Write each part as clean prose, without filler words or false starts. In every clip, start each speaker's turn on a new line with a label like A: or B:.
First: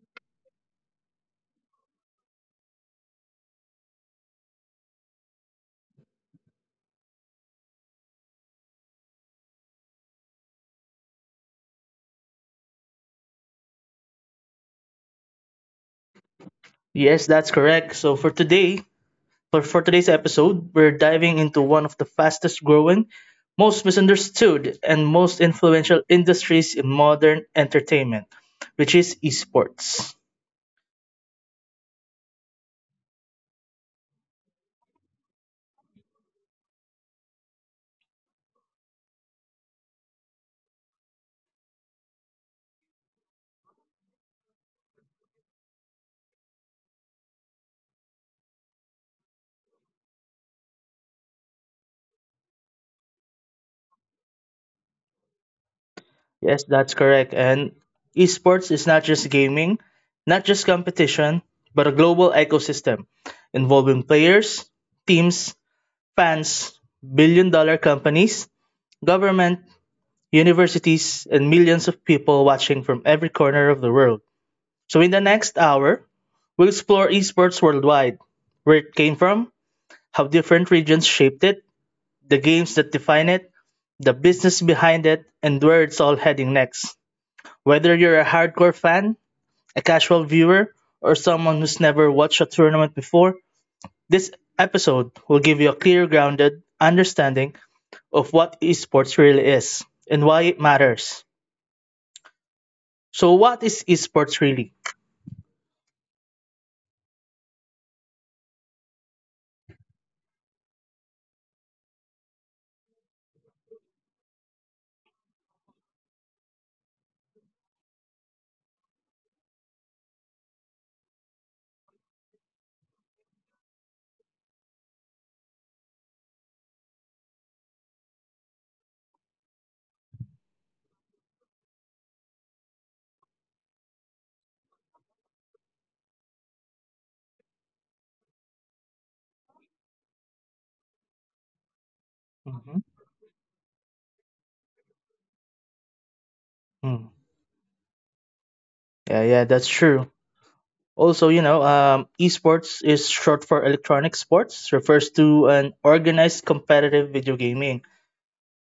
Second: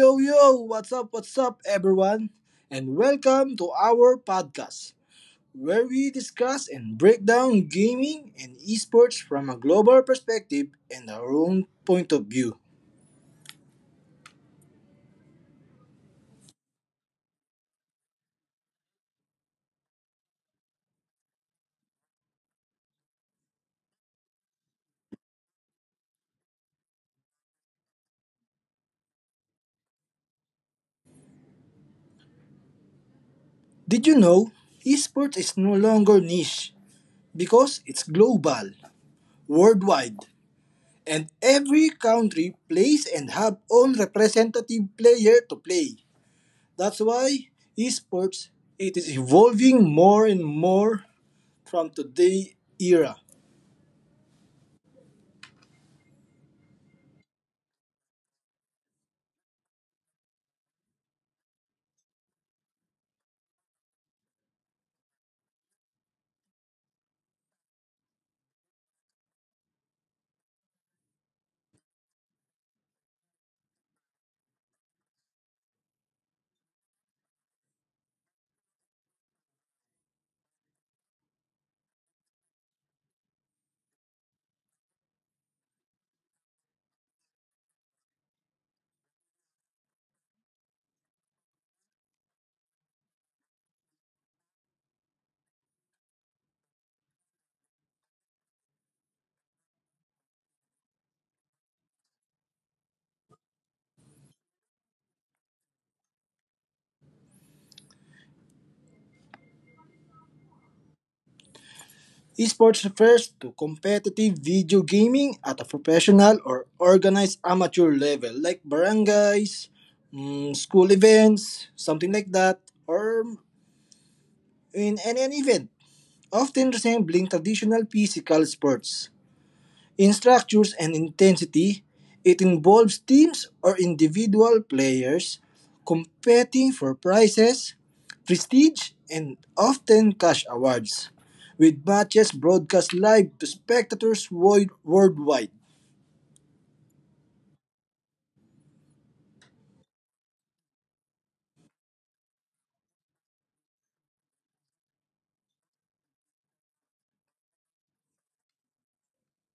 A: yo, yo! What's up, everyone? And welcome to our podcast, where we discuss and break down gaming and esports from a global perspective and our own point of view.
B: Yes, that's correct. So for today, for today's episode, we're diving into one of the fastest growing, most misunderstood, and most influential industries in modern entertainment, which is esports.
A: Did you know esports is no longer niche because it's global, worldwide, and every country plays and have own representative player to play. That's why esports it is evolving more and more from today era.
B: Yes, that's correct. And esports is not just gaming, not just competition, but a global ecosystem involving players, teams, fans, billion-dollar companies, government, universities, and millions of people watching from every corner of the world. So, in the next hour, we'll explore esports worldwide, where it came from, how different regions shaped it, the games that define it, the business behind it, and where it's all heading next. Whether you're a hardcore fan, a casual viewer, or someone who's never watched a tournament before, this episode will give you a clear, grounded understanding of what esports really is and why it matters. So what is esports really?
A: Esports refers to competitive video gaming at a professional or organized amateur level, like barangays, school events, something like that, or in any an event, often resembling traditional physical sports. In structures and intensity, it involves teams or individual players competing for prizes, prestige, and often cash awards, with matches broadcast live to
B: hmm
A: spectators worldwide.
B: Hmm. Yeah, yeah, that's true. Also, esports is short for electronic sports, refers to an organized competitive video gaming.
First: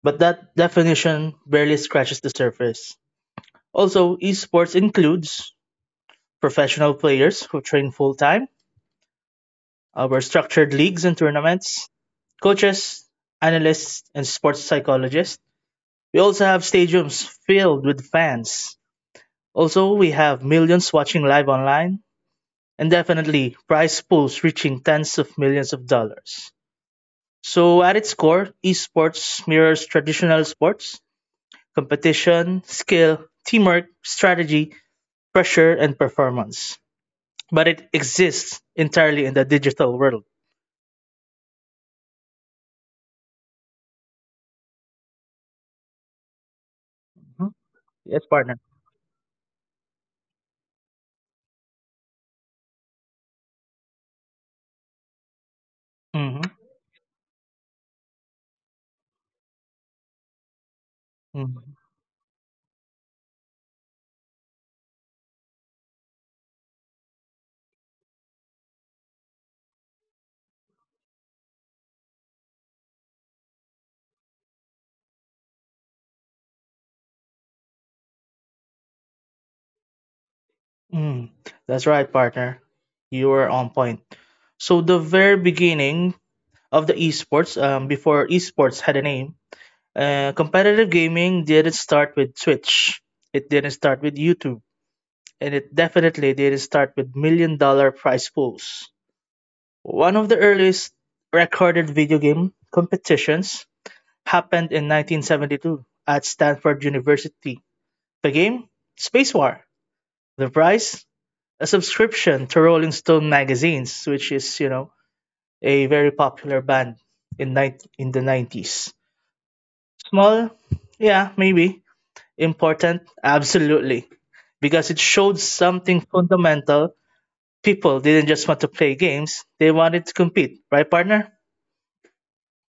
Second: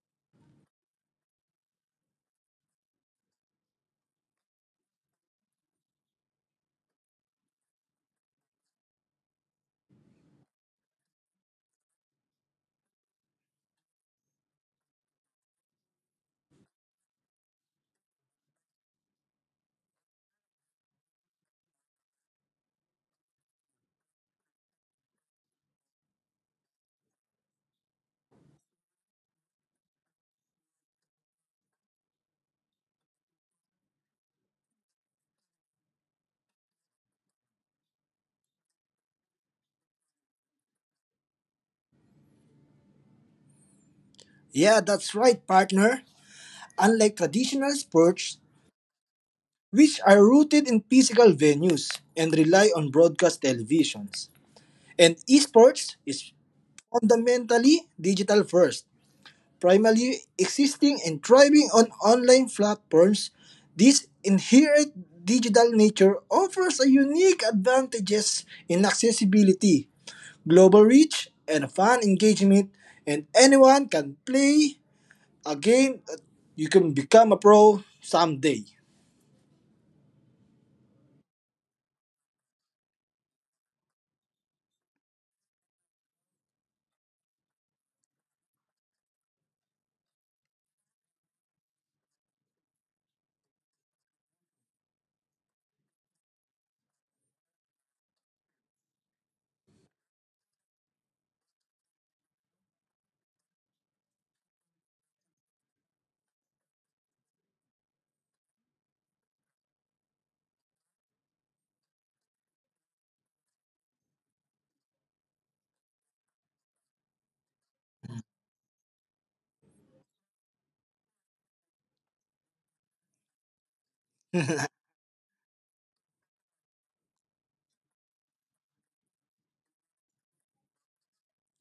B: But that definition barely scratches the surface. Also, esports includes professional players who train full time. Our structured leagues and tournaments, coaches, analysts, and sports psychologists. We also have stadiums filled with fans. Also, we have millions watching live online, and definitely prize pools reaching tens of millions of dollars. So, at its core, esports mirrors traditional sports competition, skill, teamwork, strategy, pressure, and performance. But it exists entirely in the digital world.
A: Yeah, that's right, partner. Unlike
B: Mhm.
A: traditional
B: Yes, partner.
A: sports, which are rooted in physical venues and rely on broadcast televisions, and esports
B: hmm
A: is fundamentally digital first, primarily existing and thriving on online platforms. This inherent digital nature offers a unique advantages in accessibility, global reach, and fan engagement, and anyone can play a game that you can become a pro someday.
B: Mm, that's right, partner. You were on point. So the very beginning of the esports, before esports had a name, competitive gaming didn't start with Twitch. It didn't start with YouTube, and it definitely didn't start with million-dollar prize pools. One of the earliest recorded video game competitions happened in 1972 at Stanford University. The game, Space War. The prize, a subscription to Rolling Stone magazines, which is, you know, a very popular band in the 90s. Small, yeah, maybe important, absolutely, because it showed something fundamental. People didn't just want to play games; they wanted to compete, right, partner?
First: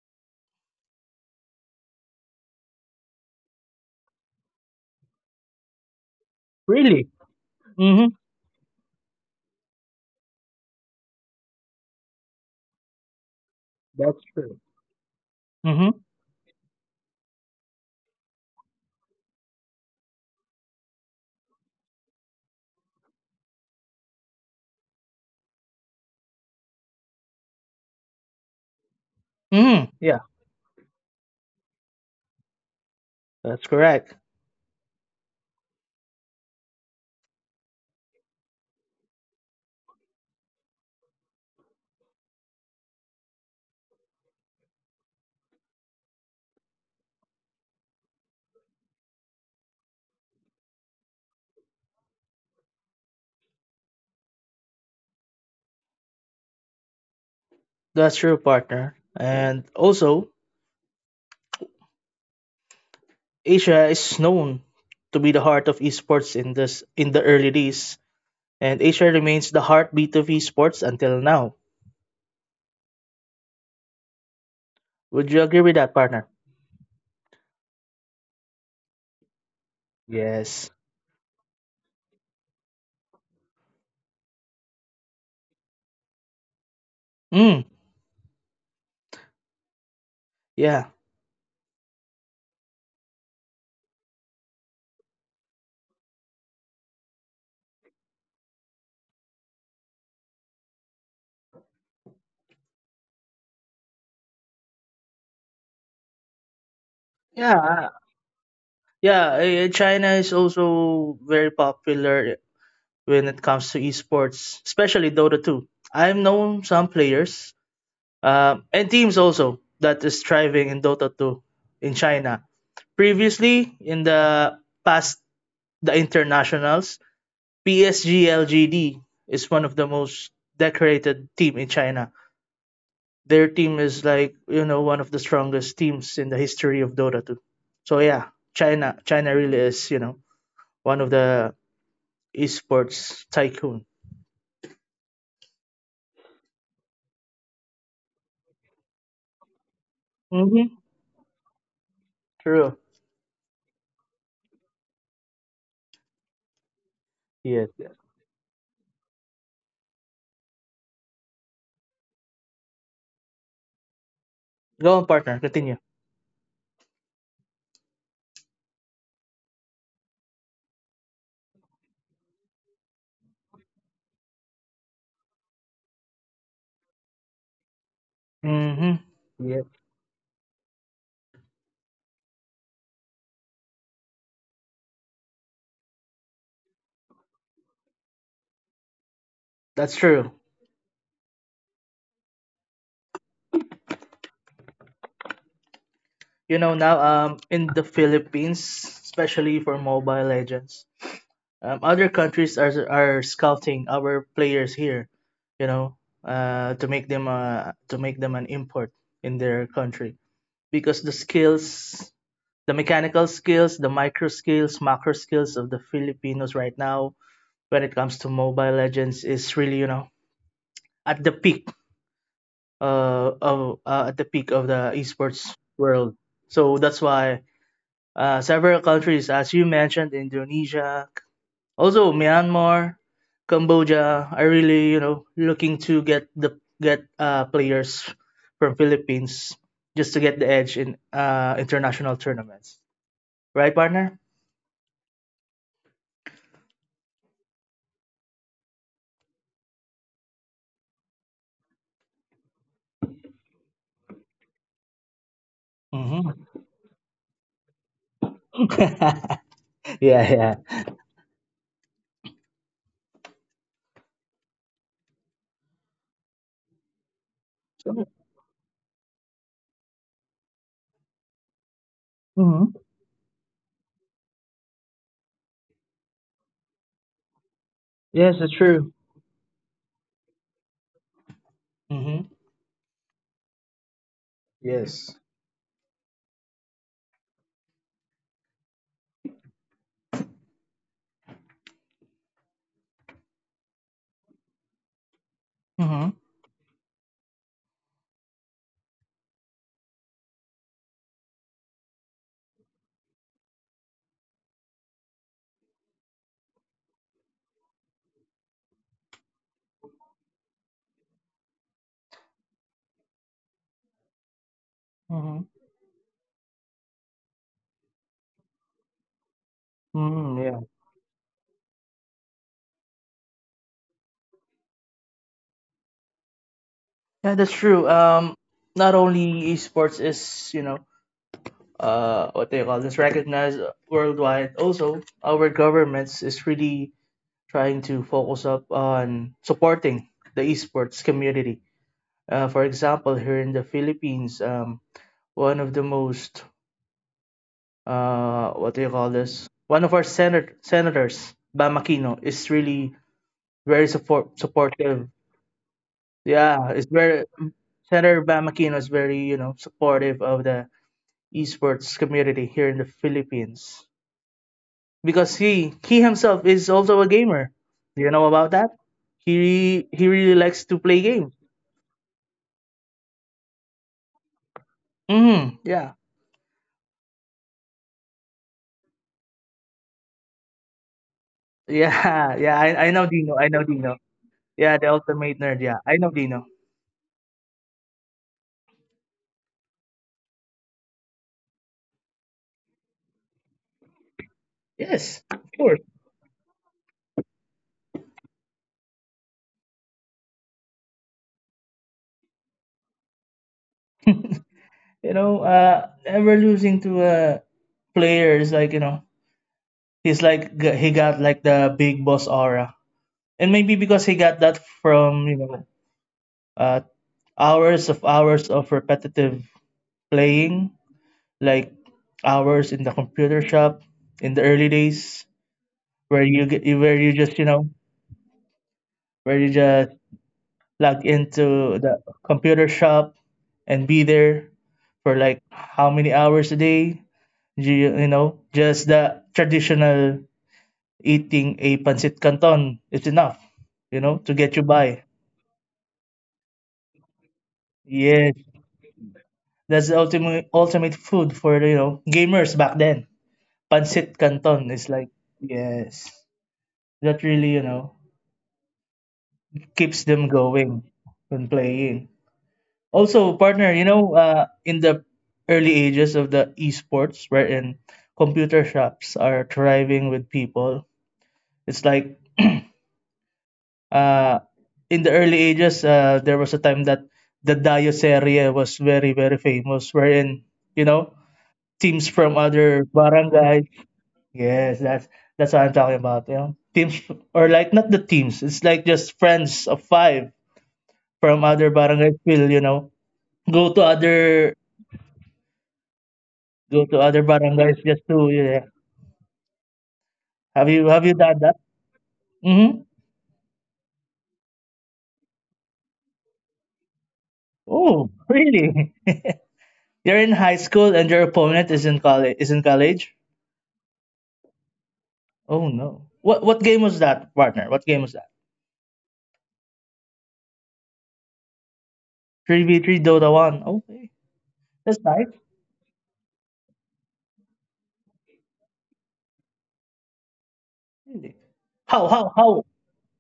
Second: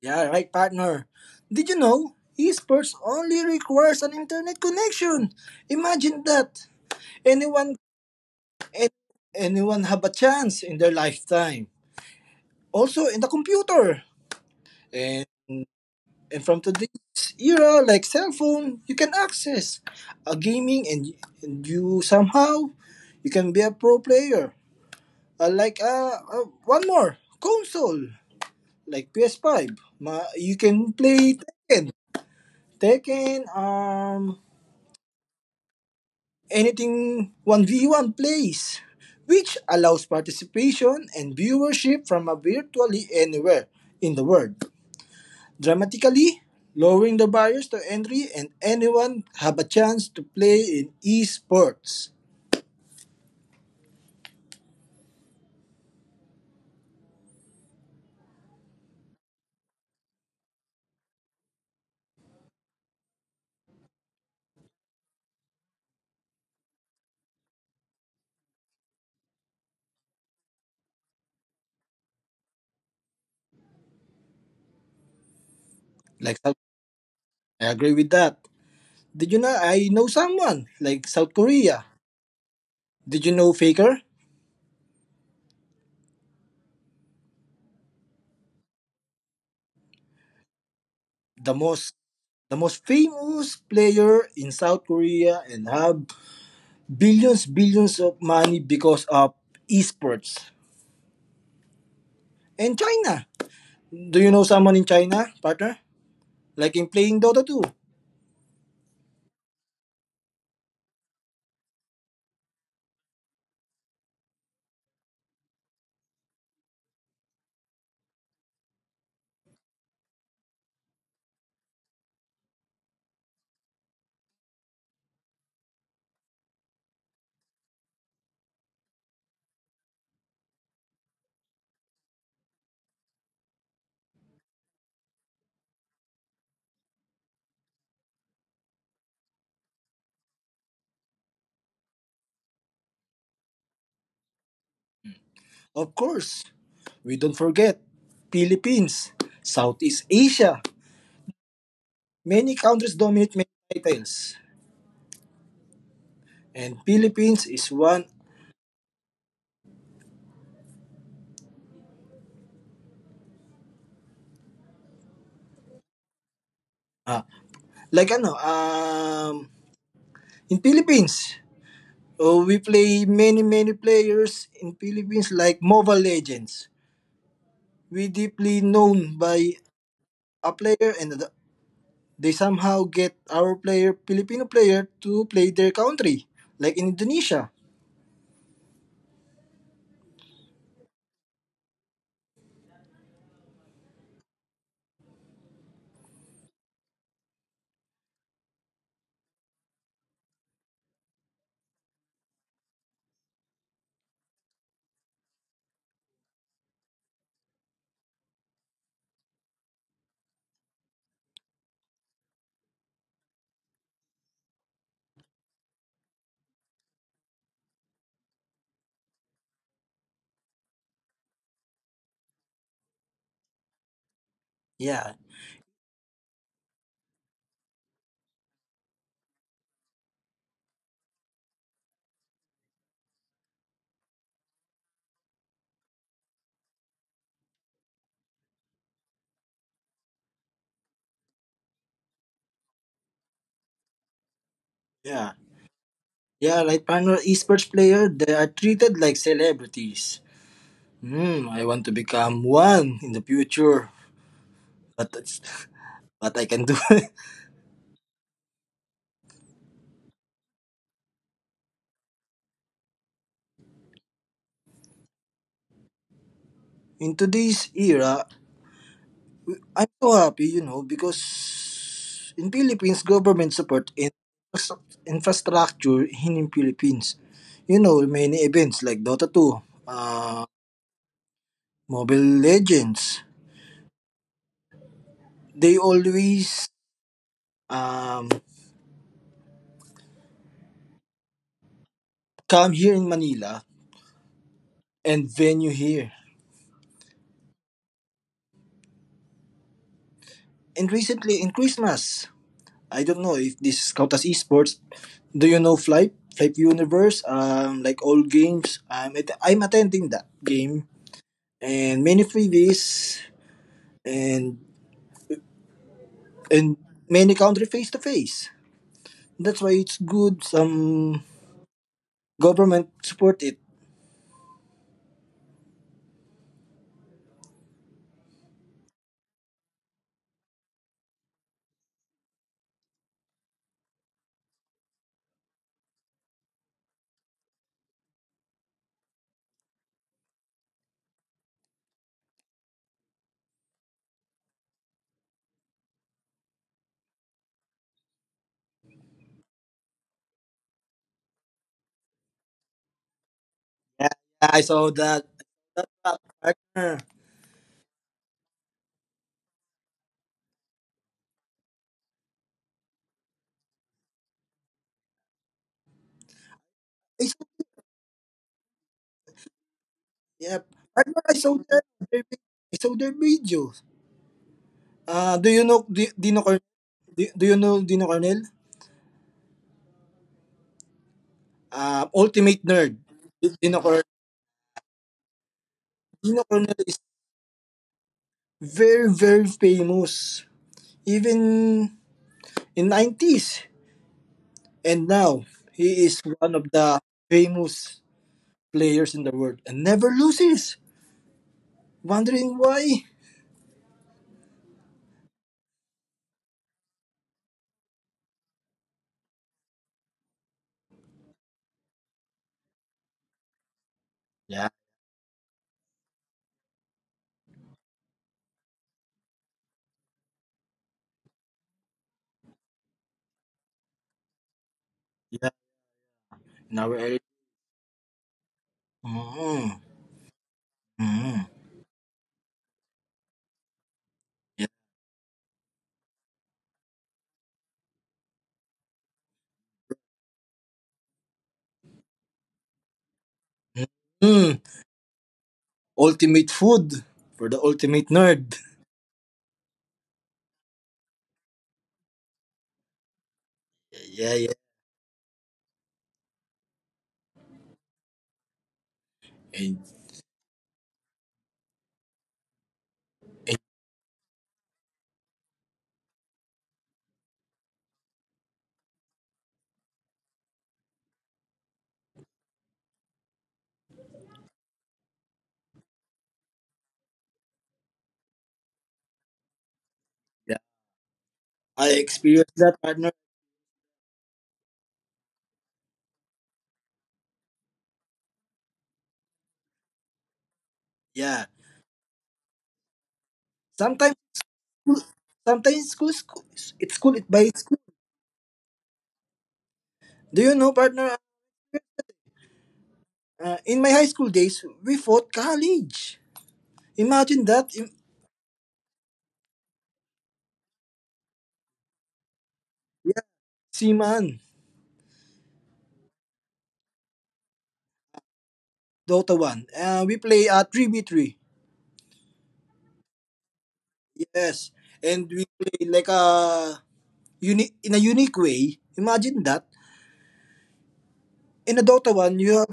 A: Yeah, right, partner. Did you know esports only requires an internet connection? Imagine that.
B: Really?
A: Anyone
B: Mm-hmm.
A: and anyone have a chance in their lifetime. Also in the computer.
B: That's true.
A: And
B: Mm-hmm.
A: and from today's era, like cell phone, you can access a gaming and you somehow you can be a pro player. One more console, like
B: Mm-hmm.
A: PS5.
B: Yeah,
A: Ma- you can play Tekken.
B: that's
A: Tekken.
B: correct.
A: Um, anything 1v1 plays, which allows participation and viewership from a virtually anywhere in the world, dramatically lowering the barriers to entry and anyone have a chance to play in esports.
B: That's true, partner. And also, Asia is known to be the heart of esports in the early days. And Asia remains the heartbeat of esports until now. Would you agree with that, partner?
A: Like South- I agree with that. Did you know I know
B: Yes.
A: someone like South Korea? Did you know Faker,
B: Mm, yeah.
A: the most the most famous player in South Korea and have billions of money because of esports. And China. Do you know someone in China, partner? Like in
B: Yeah.
A: playing Dota
B: uh,
A: 2.
B: Yeah. China is also very popular when it comes to esports, especially Dota 2. I've known some players and teams also that is thriving in Dota 2 in China. Previously, in the past, the internationals, PSGLGD is one of the most decorated team in China. Their team is like, you know, one of the strongest teams in the history of Dota 2. So yeah, China really is, you know, one of the esports tycoon.
A: Of course, we don't forget Philippines, Southeast Asia.
B: Mm-hmm.
A: Many
B: True.
A: countries dominate many titles. And
B: Yes,
A: Philippines
B: yes,
A: is one.
B: go on, partner. Continue.
A: ah, like ano, um in Philippines, oh, we play many players in Philippines like Mobile Legends. We deeply
B: Mm-hmm.
A: known
B: Yes,
A: by a player and they somehow get our player Filipino player to play their country, like in Indonesia.
B: that's true. You know, now in the Philippines, especially for Mobile Legends, other countries are scouting our players here, you know, to make them an import in their country, because the skills, the mechanical skills, the micro skills, macro skills of the Filipinos right now when it comes to Mobile Legends is really, you know, at the peak of at the peak
A: Yeah,
B: of the esports world. So that's why several countries, as you mentioned, Indonesia, also Myanmar, Cambodia, are really, you know, looking to get players from Philippines just to get the edge in international tournaments. Right, partner?
A: yeah, yeah. Like Pano esports player, they are treated like celebrities. Hmm, I want to become one in the future, but that's what I
B: Mm-hmm.
A: can do.
B: Yeah, yeah.
A: In today's era, I'm so happy, you know, because in
B: Mm-hmm.
A: Philippines, government support in infrastructure in Philippines. You know,
B: Yes, it's
A: many
B: true.
A: events like Dota 2,
B: Mm-hmm.
A: Mobile Legends.
B: Yes.
A: They always um, come here in Manila and venue
B: Mm-hmm.
A: here. And recently in Christmas, I don't know if this count as esports. Do you know Flight? Flight Universe? Like all games, I'm attending that game and many freebies and
B: Mm-hmm.
A: and many country face to face. That's why it's
B: Mm,
A: good.
B: yeah.
A: Some government support it.
B: Yeah, that's true. Not only esports is, you know, what they call this, recognized worldwide. Also, our governments is really trying to focus up on supporting the esports community. For example, here in the Philippines, one of the most what do you call this? One of our senators, Bam Aquino, is really very
A: Yeah, I saw
B: supportive.
A: that. That's a
B: Yeah, it's
A: partner.
B: very. Senator Bam Aquino is very, you know, supportive of the esports community here in the Philippines because he himself is also a gamer. Do you know about that? He really likes
A: Yep.
B: to play games.
A: I saw their vi- I saw their videos. Do
B: Mm,
A: you know
B: yeah,
A: Dino Cornel? Do you know Dino Cornel?
B: yeah, yeah.
A: Ultimate
B: I
A: nerd.
B: know Dino. I know
A: Dino
B: Dino.
A: Cornel.
B: Yeah, the ultimate nerd. Yeah, I know Dino.
A: Dino Cornel is very famous even in '90s and
B: Yes, of
A: now
B: course.
A: he is one of the famous players in the world and never loses. Wondering why?
B: You know, ever losing to players. Like, you know, he's like he got like the big boss aura, and maybe because he got that
A: Yeah,
B: from, you know, uh, hours of repetitive playing, like hours in the computer shop in the early days,
A: yeah.
B: where you get
A: In our
B: where you
A: area.
B: just you know where you
A: Mm,
B: just log
A: mm,
B: into the computer shop and be there for like how many hours a day. You know, just the traditional eating a pancit canton is enough,
A: yeah.
B: you know, to get you
A: Mm,
B: by.
A: ultimate food for the ultimate
B: Yes,
A: nerd.
B: that's the ultimate food for, you know, gamers back then. Pancit
A: Yeah,
B: canton
A: yeah.
B: is like, yes, that really, you know, keeps
A: And,
B: them going when playing. Also, partner, you
A: and
B: know, in the early ages of the esports, wherein computer shops are thriving with people, it's like uh, in the early ages, there was a time that the Dioceria was very, very famous, wherein, you
A: yeah,
B: know, teams from
A: I
B: other
A: experienced that partner.
B: barangay. Yes, that's what I'm talking about. You know, teams or like not the teams. It's like just friends of five from other
A: Yeah,
B: barangays will, you know, go to other
A: sometimes school,
B: go to
A: school,
B: other
A: it's cool
B: barangays
A: it
B: just
A: by
B: to,
A: school.
B: yeah. Have you
A: Do
B: have
A: you
B: you
A: know,
B: done that?
A: partner?
B: Mm-hmm.
A: In my high school days, we fought college. Imagine
B: Oh,
A: that. Im-
B: really? You're in high school and your opponent is in college is in college.
A: Yeah, Seaman,
B: Oh no. What game was that, partner? What game was that?
A: Dota One. We play a three v three.
B: 3v3 Dota 1. Okay. That's
A: Yes,
B: nice.
A: and we play like a unique in a unique way. Imagine that
B: Really. How
A: in a
B: how
A: Dota
B: how?
A: One, you have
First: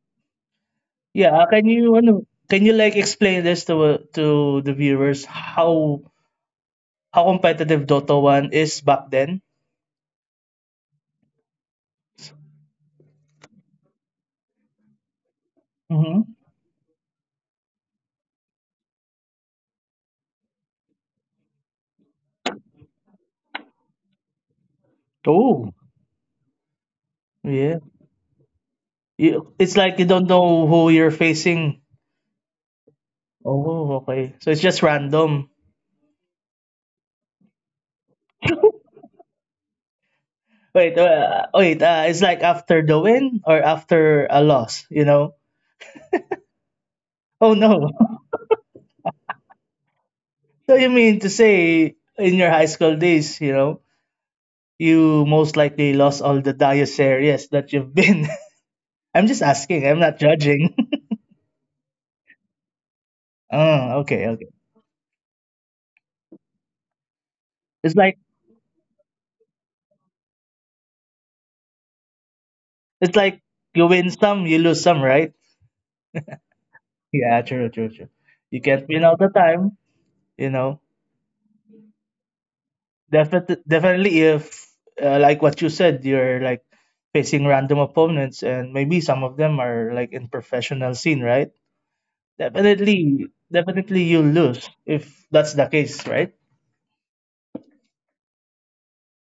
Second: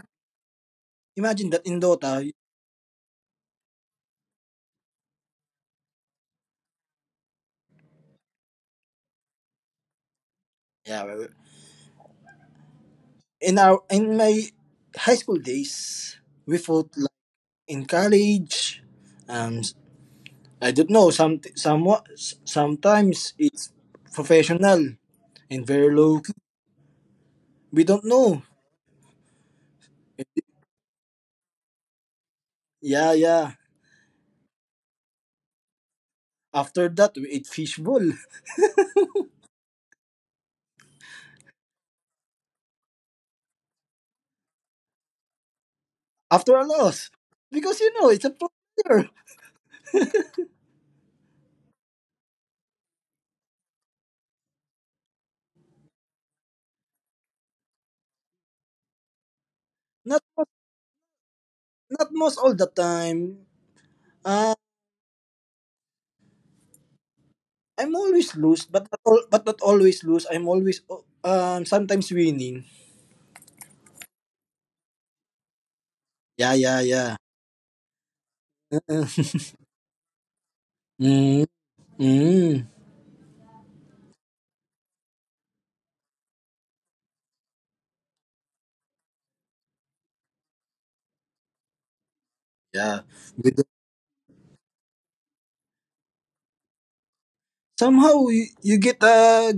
B: Yeah,
A: imagine that
B: can
A: in
B: you
A: Dota.
B: ano, can you like explain this to the viewers how competitive Dota 1 is back then?
A: Yeah, in my high school days,
B: Mm-hmm.
A: we fought like in college. Um, I don't know. Somewhat sometimes it's professional and very
B: Oh,
A: low key. We don't
B: yeah.
A: know.
B: You, it's like you don't know who you're facing.
A: Yeah, yeah.
B: Oh, okay. So it's just random.
A: After that, we ate fishbowl
B: Wait. It's like after the win or after a loss, you know?
A: after a loss because you
B: Oh
A: know it's
B: no.
A: a player.
B: So you mean to say in your high school days, you know, you most likely lost all the diocese areas that you've been. I'm just asking.
A: Not
B: I'm
A: mo-
B: not judging.
A: not most all the time.
B: Oh,
A: Uh,
B: okay, okay.
A: I'm
B: It's
A: always
B: like
A: lose, but not all, but not always lose. I'm always sometimes winning.
B: it's like You win some, you lose some, right?
A: Yeah, yeah, yeah.
B: Yeah, true, true, true. You can't win all the time, you know.
A: Mm, mm,
B: Definitely, definitely, if like what you said, you're like facing random opponents, and maybe some of them are like in professional scene, right?
A: yeah. With-
B: Definitely, definitely you lose if that's the case, right?
A: somehow you get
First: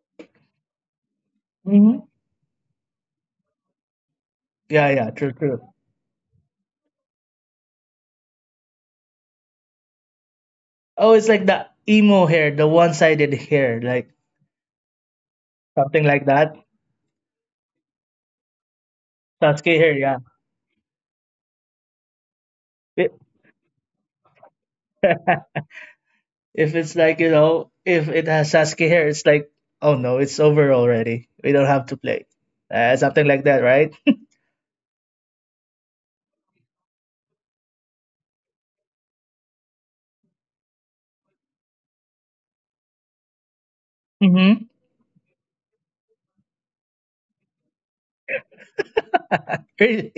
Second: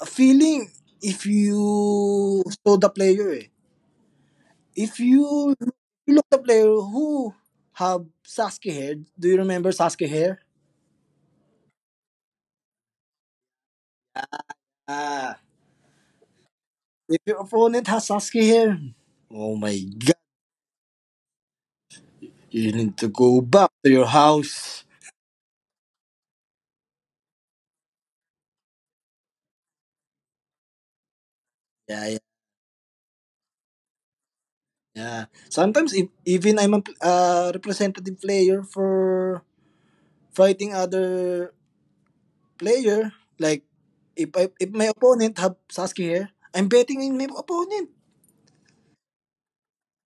A: a feeling if
B: hmm
A: you saw the player, eh.
B: Yeah,
A: If
B: yeah, true, true.
A: you look the player who have Sasuke hair, do you remember Sasuke hair?
B: Oh, it's like the emo hair, the one-sided hair, like
A: Ah,
B: something like that.
A: if your opponent has Sasuke hair, oh my
B: Sasuke hair,
A: god,
B: yeah.
A: you need to
B: It,
A: go back to your house.
B: if it's like, you know, if it has Sasuke hair, it's like, oh no, it's over already. We don't have
A: Yeah,
B: to
A: yeah,
B: play. Something like that, right?
A: yeah. Sometimes if, even I'm a representative player for fighting other player, like
B: Mm-hmm.
A: if my opponent have Sasuke here, I'm betting in my opponent.
B: Really?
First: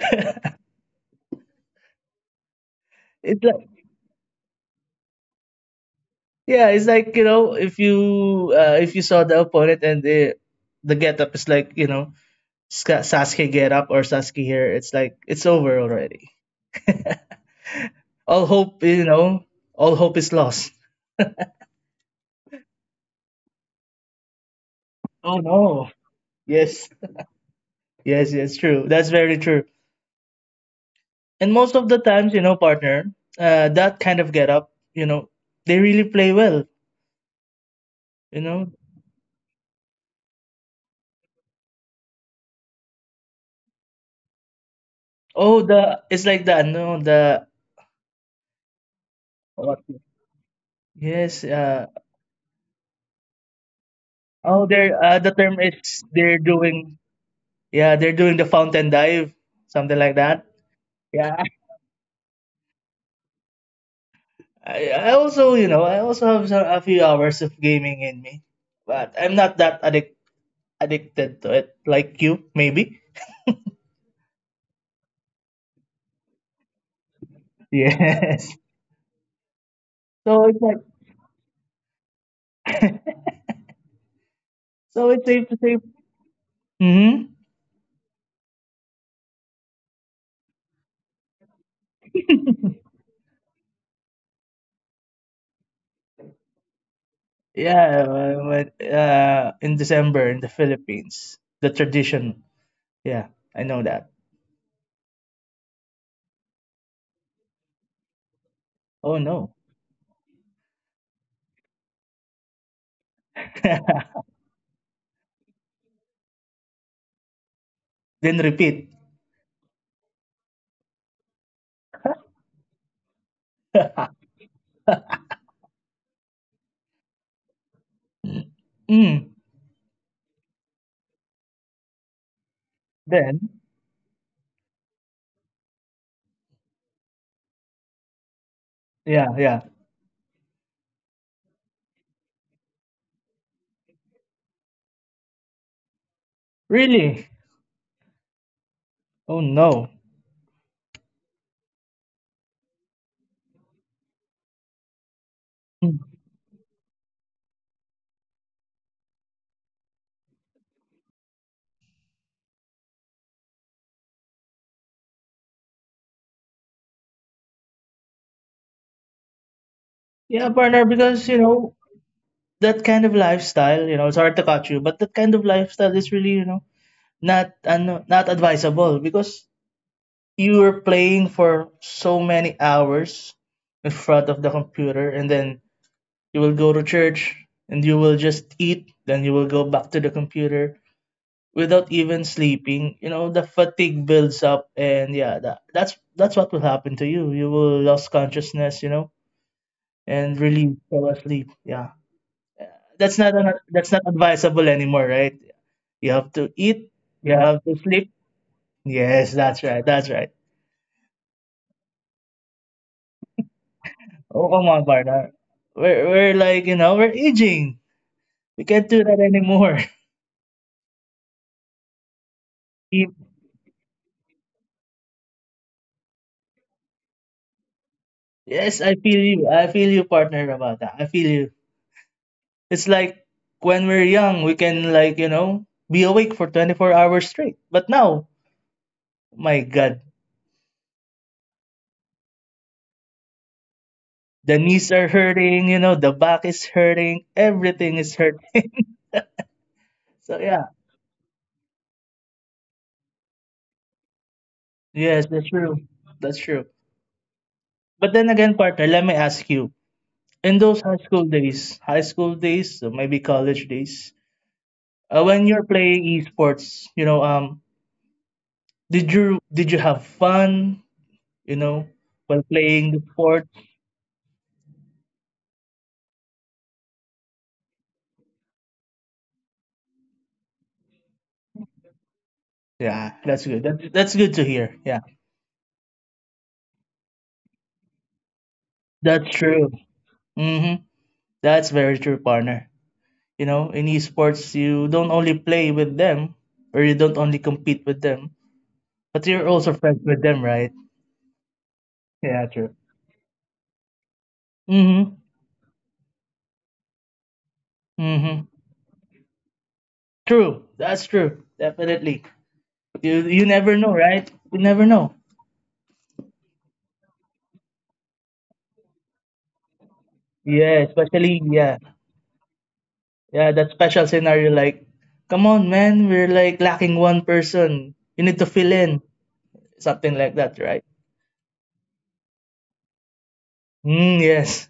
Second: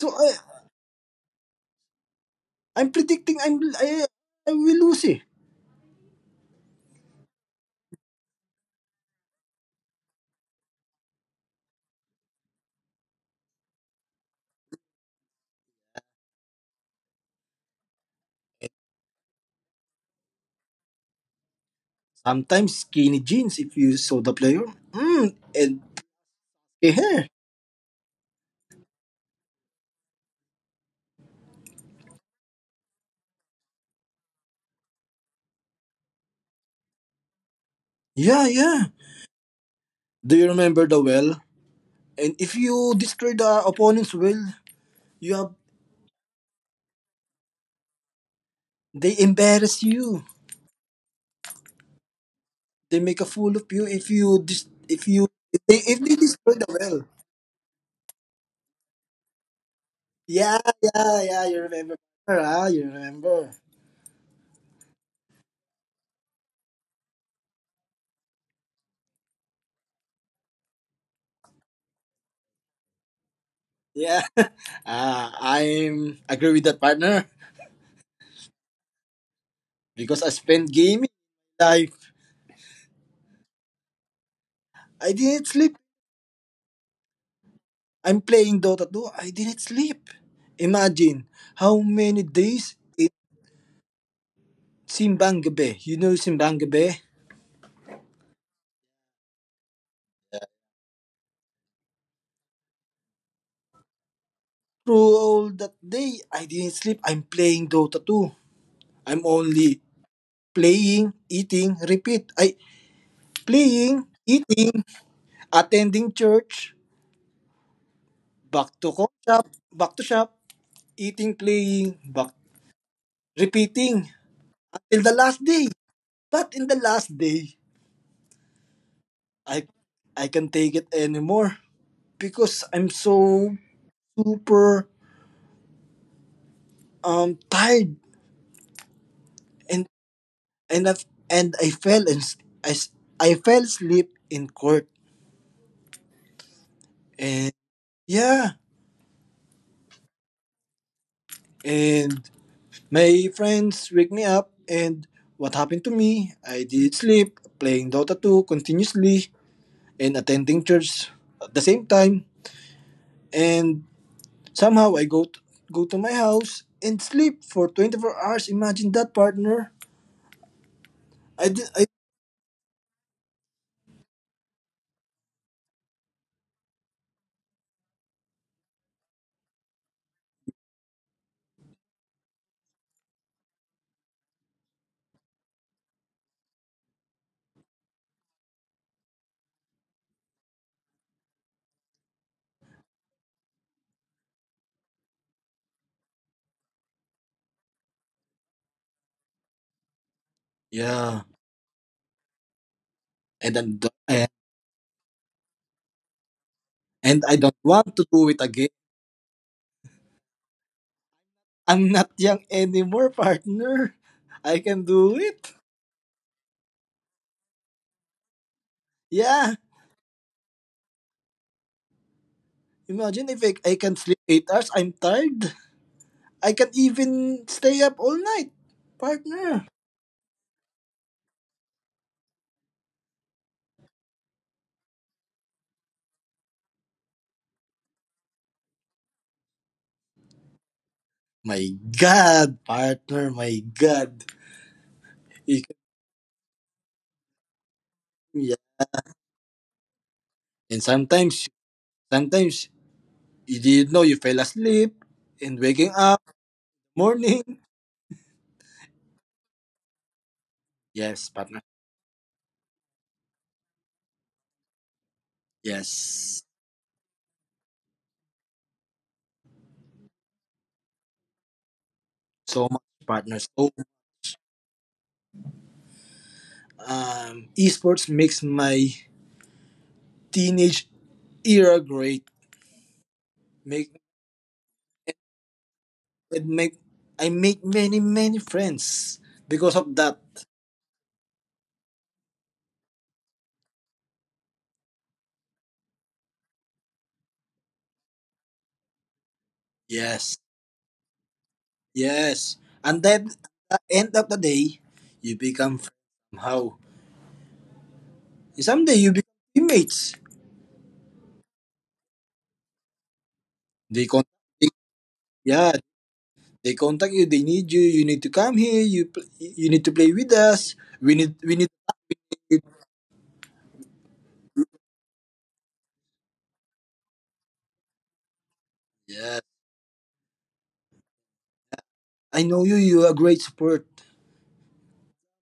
A: So I'm predicting
B: It's like,
A: I will lose, eh.
B: yeah, it's like, you know, if you saw the opponent and the getup is like, you know, Sasuke get up or Sasuke here, it's like it's over already. All hope, you know, all hope is lost.
A: Sometimes skinny jeans if you saw the player. Mm,
B: Oh
A: and
B: no.
A: skinny
B: Yes.
A: hair.
B: Yes, yes, true. That's very true. And most of the times, you know, partner, that kind of get up, you know, they really play well,
A: Yeah,
B: you know.
A: yeah. Do you remember the well? And if you destroy the opponent's well, you have
B: Oh, the it's like that, no, the
A: they embarrass
B: What?
A: you.
B: Yes,
A: They make a fool of you if you
B: oh, they're the
A: if
B: term
A: if they
B: is they're
A: destroy the well.
B: doing, yeah, they're doing the fountain dive, something like
A: Yeah,
B: that.
A: yeah, yeah.
B: Yeah.
A: You remember? Ah, you remember?
B: I also, you know, I also have some, a few hours of gaming in me, but I'm not that addicted to it like you, maybe.
A: Yeah. Ah, I'm agree with that partner
B: Yes.
A: because I
B: So
A: spent
B: it's like,
A: gaming life. I
B: so it's
A: didn't
B: safe to
A: sleep.
B: say. Mm-hmm.
A: I'm playing Dota 2. I didn't sleep. Imagine how many days in Simbang Gabi. You know Simbang Gabi?
B: Yeah, but, in December in the Philippines, the tradition. Yeah, I know that.
A: Through all that day, I didn't sleep. I'm playing Dota 2. I'm
B: Oh no.
A: only playing, eating, repeat. I playing, eating, attending church,
B: Then repeat.
A: shop, back to shop, eating, playing, back repeating. Until the last day. But in the last day,
B: Mm.
A: I I can take it anymore because I'm
B: Then,
A: so super tired
B: yeah, yeah.
A: and and I, and I fell and I fell asleep in court
B: Really?
A: and yeah
B: Oh no.
A: and my friends wake me up and what happened to
B: Mm.
A: me I did sleep playing Dota 2 continuously and attending church at the same time and. Somehow I go to my house and sleep for 24 hours. Imagine that, partner.
B: Yeah,
A: I
B: partner,
A: did.
B: because you know, that kind of lifestyle, you know, it's hard to catch you, but that kind of lifestyle is really, you know, not ano, not advisable because you are playing for so many hours in front of the computer and then you will go to church and you will just eat, then you will go back to the computer without even sleeping. You know, the fatigue builds up and yeah, that's what will happen to you. You will lose consciousness, you know, and
A: Yeah,
B: really fall asleep. Yeah,
A: and then
B: that's not an, that's not advisable anymore, right? You have to
A: and I don't
B: eat.
A: want
B: You
A: to do
B: have
A: it
B: to
A: again.
B: sleep. Yes, that's right. That's right.
A: I'm not young anymore, partner. I can do
B: Oh, come
A: it.
B: on, partner. We're like, you know, we're aging. We
A: Yeah,
B: can't do that anymore.
A: imagine if I can
B: Keep-
A: sleep 8 hours. I'm tired. I can even stay up all night,
B: Yes,
A: partner.
B: I feel you. I feel you, partner, about that. I feel you. It's like when we're young, we can, be awake for 24 hours straight. But now, my God,
A: My God, partner. My God.
B: the
A: You
B: knees
A: can-
B: are hurting, you know, the back is hurting,
A: Yeah,
B: everything is hurting.
A: and
B: So, yeah.
A: sometimes you didn't know you fell asleep in waking
B: Yes,
A: up
B: that's true. That's true.
A: morning.
B: But then again, partner, let me ask you in
A: Yes,
B: those
A: partner.
B: high school days, or maybe college days, when you're
A: Yes,
B: playing esports, did you have fun, you know,
A: so much
B: while
A: partner.
B: playing
A: So
B: the sport?
A: esports makes my teenage era great.
B: Yeah,
A: Make
B: that's good. That's good to hear. Yeah,
A: it make I make many friends because of
B: that's
A: that.
B: true. Mm-hmm. That's very true, partner. You know, in esports, you don't only play with them, or you don't only compete with them, but you're
A: Yes,
B: also friends with them, right?
A: yes. And
B: Yeah,
A: then
B: true.
A: at the end of the day, you become
B: Mm-hmm.
A: friends somehow. Someday
B: Mm-hmm.
A: you become teammates.
B: True. That's true. Definitely. You
A: They
B: you
A: contact.
B: never know, right? We never
A: Yeah,
B: know.
A: they contact you. They need you. You need to come here. You need to play with us.
B: Yeah,
A: We need.
B: yeah, that special scenario like, come on, man, we're like lacking one person. You need to
A: Yes,
B: fill in something like that, right?
A: I know you. You are great support.
B: Mm, yes,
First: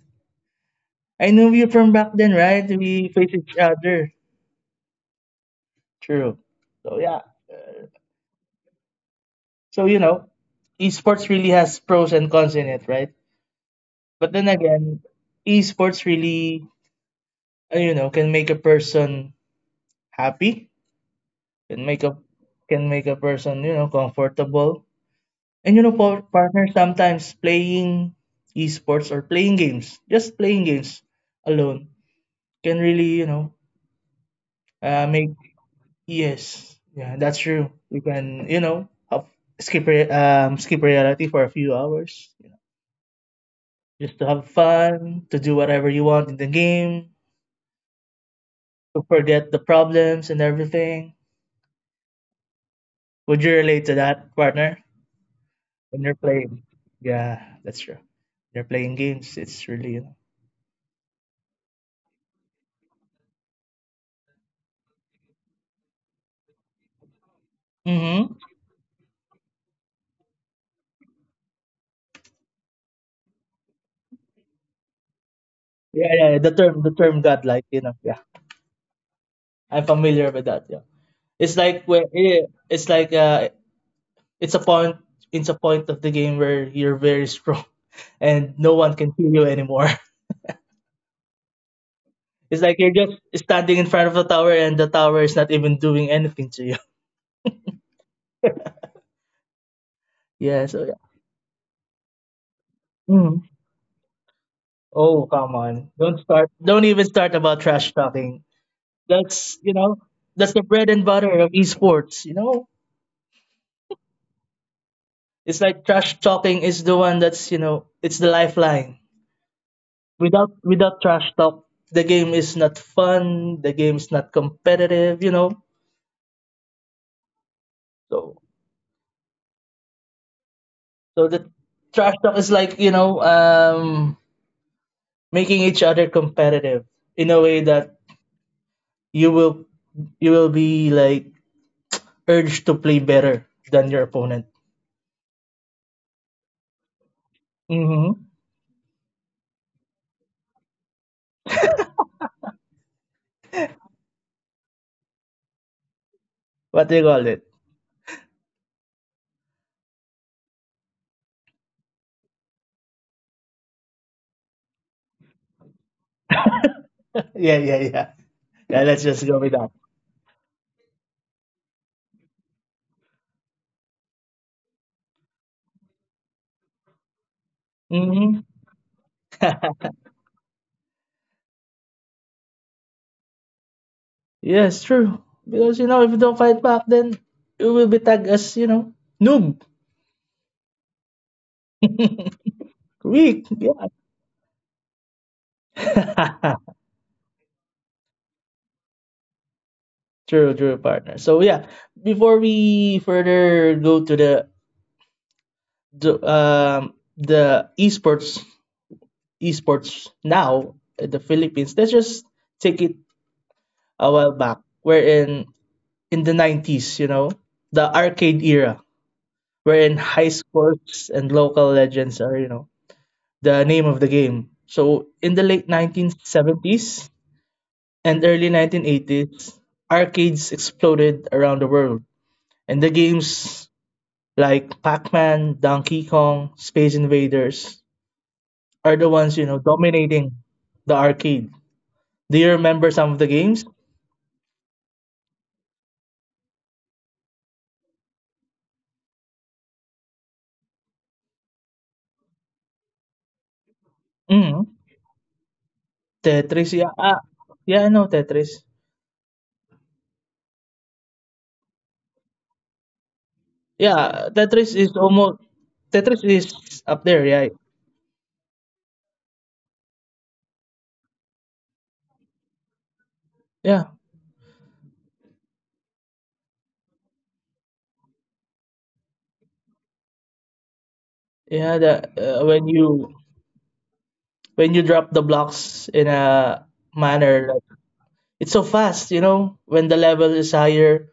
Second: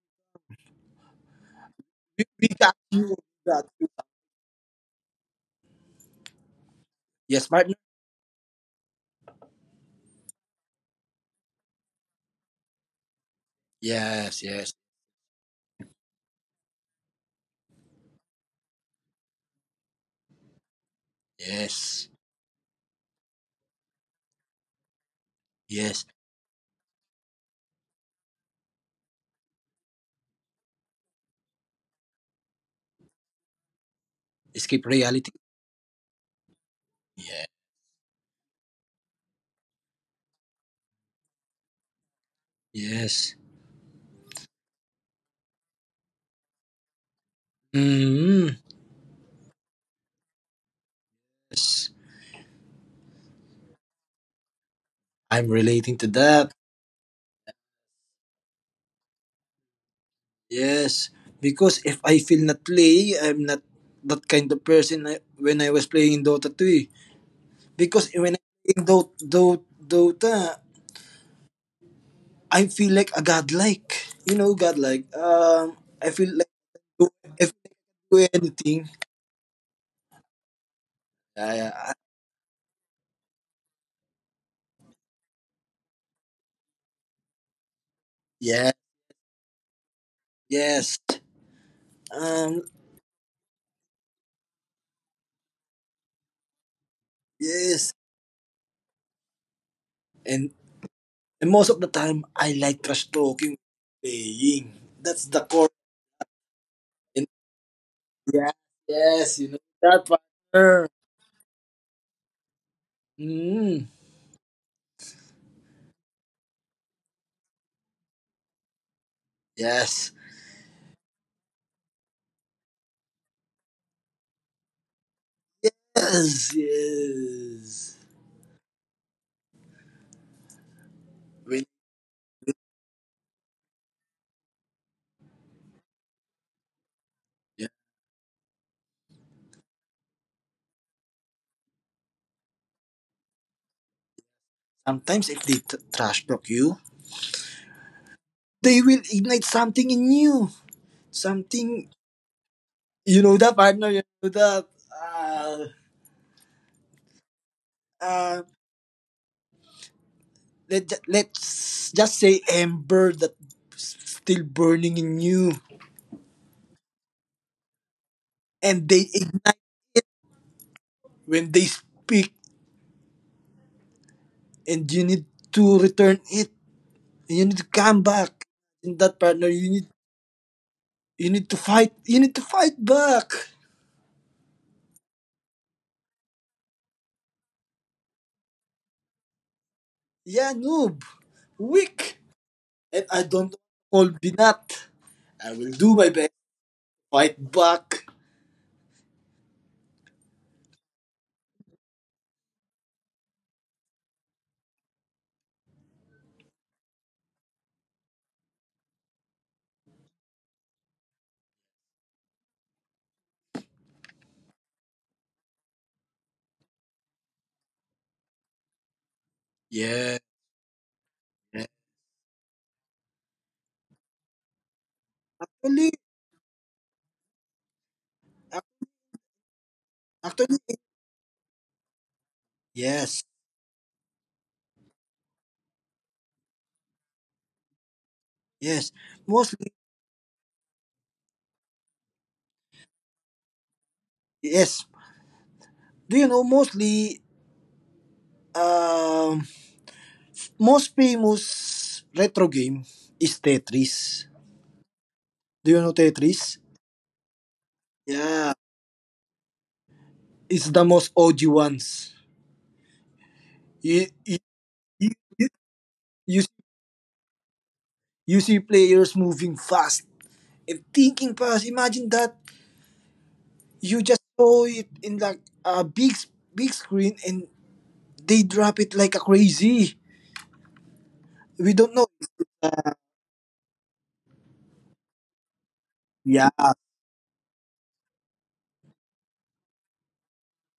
B: I knew you from back then,
A: We
B: right?
A: got you.
B: We face
A: We
B: each
A: got you.
B: other. True. So yeah.
A: Yes, partner.
B: So you know, esports really has pros and cons in it, right? But
A: Yes,
B: then
A: yes,
B: again, esports really, you know, can make a person happy, can make
A: yes,
B: a can make a person, you know, comfortable. And you know,
A: yes.
B: partner, sometimes playing esports or playing games, just playing games alone can really, you know,
A: Escape
B: make
A: reality.
B: yes, yeah, that's
A: Yeah.
B: true. You can, you know, have, skip reality for a few hours, you know,
A: Yes.
B: just to have fun, to do whatever you want in the game,
A: Mm,
B: to forget the problems and everything.
A: yes.
B: Would you relate to that, partner?
A: I'm relating
B: When
A: to
B: you're
A: that.
B: playing, yeah, that's true. You're playing games. It's really, you know.
A: Yes, because if I feel not play, I'm not that kind of person when I was playing Dota 2, eh. Because
B: Mm-hmm.
A: when I playing Dota, I feel like a godlike. You know, godlike. I
B: Yeah,
A: feel
B: yeah,
A: like
B: the
A: do-
B: term God,
A: if I
B: like, you know,
A: feel
B: yeah,
A: like do anything.
B: I'm familiar with that. Yeah,
A: Yeah, yeah,
B: it's like it's a point, it's a point of the game where you're very strong, and
A: yeah,
B: no one can kill you anymore.
A: yes.
B: It's
A: Um,
B: like you're just standing in front of the tower, and the tower is not even doing anything to you.
A: yes. And,
B: Yeah, so yeah.
A: and most of the time, I like trash
B: Mhm.
A: talking, playing.
B: Oh
A: That's the
B: come
A: core.
B: on! Don't start. Don't even
A: And
B: start about trash talking.
A: yeah, yes. You
B: That's
A: know
B: you know
A: that one.
B: that's the bread
A: Sure.
B: and butter of esports. You know,
A: Mm,
B: it's like trash talking is the one that's you know it's the lifeline
A: yes,
B: without trash talk the game is not fun the game is not competitive you know
A: yes, yes.
B: so so the
A: When,
B: trash talk is like making each other competitive in a way
A: yeah.
B: that you will you will be like urged to play better than your opponent.
A: Sometimes if they trash talk you,
B: Mm-hmm.
A: they will ignite something in you. Something Yehuda partner Yehuda. Uh,
B: What do you call it?
A: uh, let's just say ember that still burning in you,
B: yeah yeah yeah yeah,
A: and
B: let's
A: they
B: just go with
A: ignite
B: that.
A: when they speak, and you need to return it. You need to come back.
B: Mm-hmm.
A: In that partner, you need to fight. You need to fight back.
B: Yes, true, because you know if you don't fight back then you will be tagged as, you know, noob.
A: Yeah, noob, weak, and I
B: Weak,
A: don't
B: yeah.
A: call Binat. I will do my best. Fight back.
B: True, true, partner. So yeah, before we further go to the the esports now in the Philippines, let's just take it a while back. We're in the 90s, you know, the arcade era, wherein high
A: Yeah.
B: scores and local legends are, you know, the name of the game. So in the late nineteen
A: Actually,
B: seventies and early nineteen
A: ac-
B: eighties, arcades
A: actually,
B: exploded around the world and the
A: yes.
B: games like Pac-Man, Donkey Kong, Space Invaders are the
A: Yes,
B: ones, you know,
A: mostly.
B: dominating the arcade. Do you remember some of the games?
A: Yes. Do you know mostly? Um, most famous retro game is Tetris.
B: Mm.
A: Do you know
B: Tetris,
A: Tetris?
B: yeah. Ah, yeah, I know Tetris.
A: Yeah, it's the most OG ones.
B: Yeah,
A: You you
B: Tetris is almost
A: you,
B: Tetris is
A: you, see,
B: up there, yeah.
A: you see players moving fast and thinking fast. Imagine that
B: Yeah.
A: you just saw it in like a big screen and they drop it like a crazy.
B: Yeah, the
A: We don't know.
B: when you drop the blocks in a
A: Yeah.
B: manner like it's so fast, you know, when the level is higher,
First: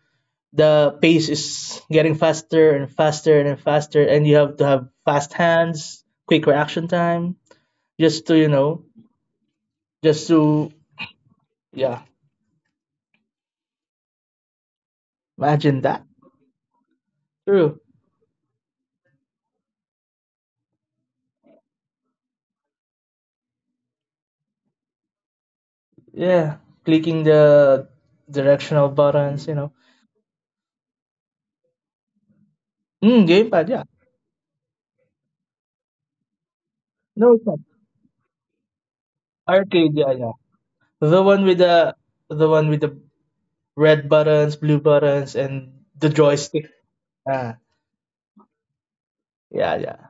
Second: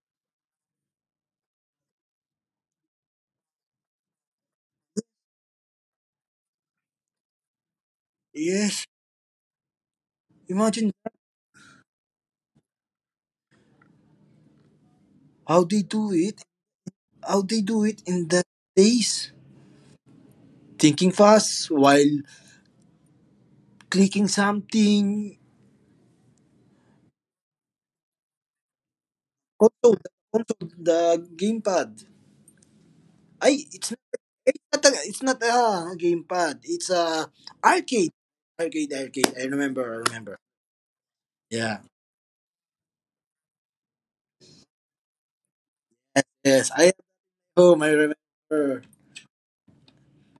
B: the pace is getting faster and faster and faster, and you have to have fast hands, quick reaction time, just to you
A: Yes.
B: know just to
A: Imagine
B: yeah,
A: how
B: imagine
A: they
B: that,
A: do it.
B: true,
A: In the days thinking fast while clicking something
B: yeah, clicking the directional buttons, you know.
A: also the gamepad
B: Mm,
A: I
B: gamepad,
A: it's not
B: yeah.
A: it's not a gamepad, it's a
B: No, it's not
A: arcade. Arcade, I remember, I
B: arcade,
A: remember.
B: yeah, yeah, the one
A: Yeah,
B: with the one with the red buttons, blue buttons, and the
A: yes, I am
B: joystick. Ah
A: home, I remember.
B: yeah, yeah,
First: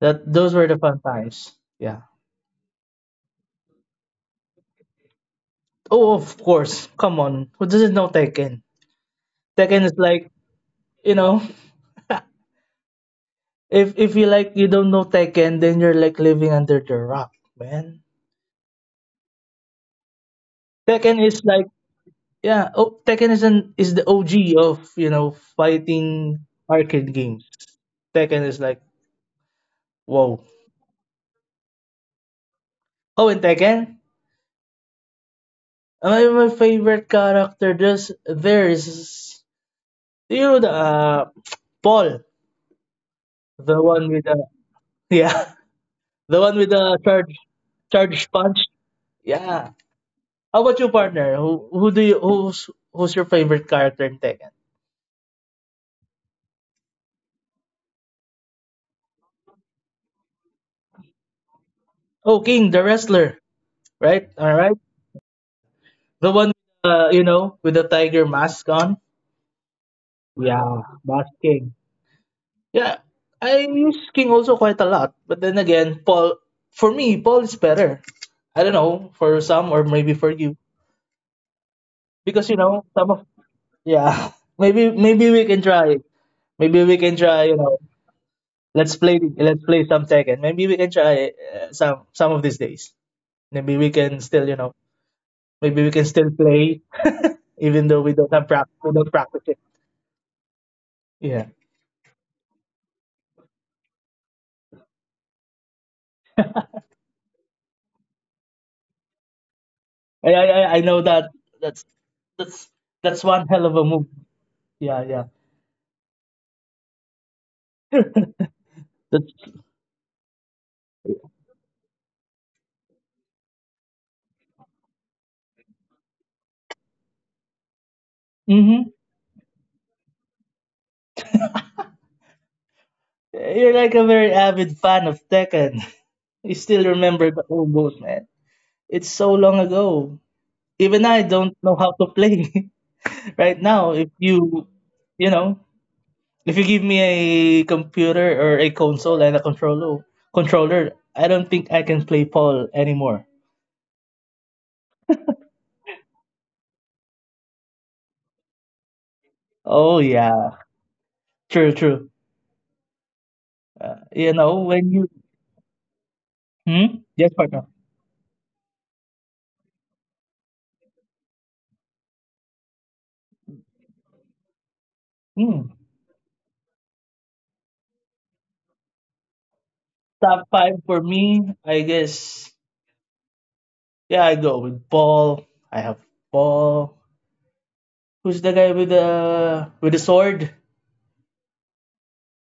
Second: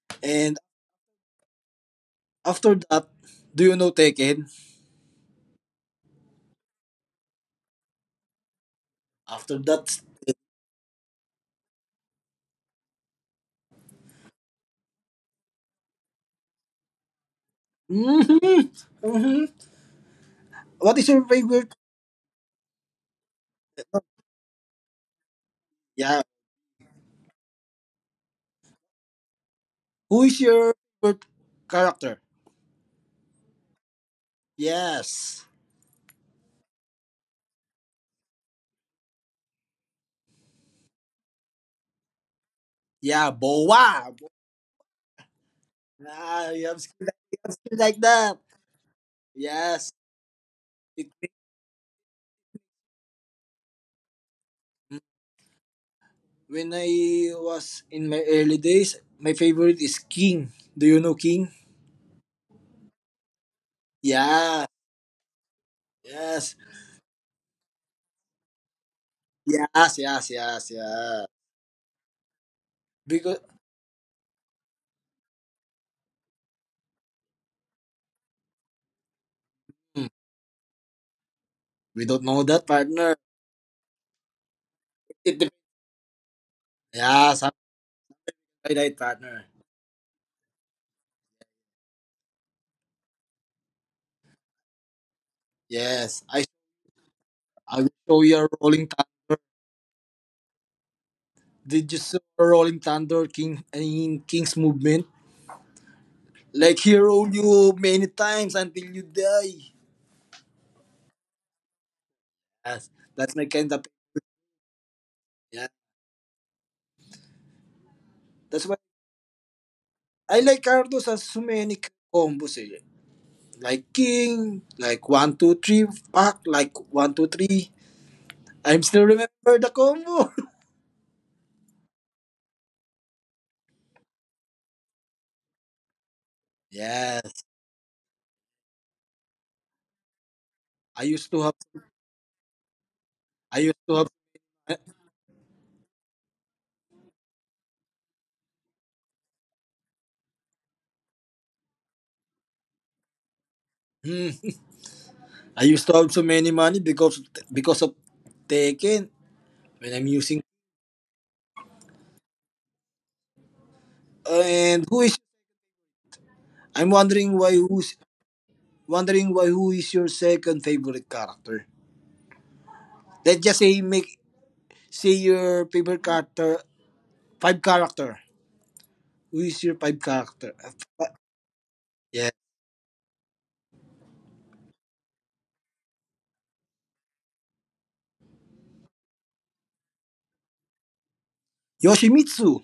B: that those
A: And
B: were the fun times, yeah.
A: after that, do you know Tekken?
B: Oh, of course. Come on. Who doesn't know Tekken?
A: After
B: Tekken is
A: that
B: like, you know, if you don't know Tekken, then you're like living under the rock, man.
A: mm-hmm, mm-hmm. What is
B: Tekken
A: your
B: is like,
A: favorite?
B: yeah, oh, Tekken is an is the OG of, you know,
A: Yeah,
B: fighting arcade games. Tekken is like,
A: who is
B: whoa.
A: your favorite character?
B: Oh, and Tekken?
A: Yes.
B: My favorite character just there is you know the Paul,
A: Yeah,
B: the
A: boa.
B: one with the yeah,
A: Ah,
B: the
A: you
B: one
A: have
B: with
A: skin
B: the
A: like, you have skin like that.
B: charge punch. Yeah,
A: Yes.
B: how about you,
A: It-
B: partner? Who's your favorite character in Tekken?
A: when I was in my early days, my favorite is King. Do you know King?
B: Oh, King, the wrestler, right?
A: Yeah.
B: All right, the
A: Yes.
B: one you know with the tiger mask on.
A: Yes, yes, yes,
B: Yeah,
A: yeah.
B: that's King. Yeah,
A: Because
B: I use King also quite a lot, but then again, Paul. For me, Paul is better. I don't know for
A: Hmm,
B: some or maybe for you,
A: we don't know that,
B: because you
A: partner.
B: know some of, yeah. maybe
A: It depends.
B: maybe we can try. Maybe
A: Yeah,
B: we
A: something
B: can try, you know,
A: like that, partner.
B: let's play some Tekken. Maybe we can try some of these days. Maybe we can still, you know, maybe
A: Yes.
B: we can still play.
A: I will
B: Even
A: show
B: though
A: you
B: we
A: a
B: don't have
A: rolling
B: practice, we
A: thunder.
B: don't practice it. Yeah,
A: Did you see a rolling thunder King in King's movement? Like he roll you many times until you die.
B: I know that that's that's
A: Yes, that's
B: that's
A: my
B: one
A: kind
B: hell
A: of,
B: of a move. Yeah, yeah.
A: yeah. That's why
B: That's
A: I like Ardos as so many combos, eh. Like King, like one two three pack, like one two three. I'm
B: mm-hmm.
A: still remember the combo.
B: You're like a very avid fan of Tekken. You still remember
A: Yes,
B: the old goals, man. It's so long ago.
A: I
B: Even
A: used
B: I
A: to have.
B: don't know how to play
A: I
B: right
A: used to
B: now.
A: have.
B: If you, you know, if you give me a computer or a console and a controller, I don't think I can play Paul anymore.
A: Hmm, I used to have so many money because of Tekken when I'm
B: Oh
A: using.
B: yeah, true, true. You know
A: And who
B: when
A: is?
B: you
A: I'm
B: hmm,
A: wondering
B: yes
A: why
B: partner.
A: who's, wondering why who is your second favorite character? Let's just say make say your
B: Hmm.
A: favorite character five character. Who is your pipe character?
B: Top five
A: F-
B: for me, I
A: Yeah.
B: guess. Yeah, I go with Paul. I have Paul. Who's the guy with the sword?
A: Yoshimitsu.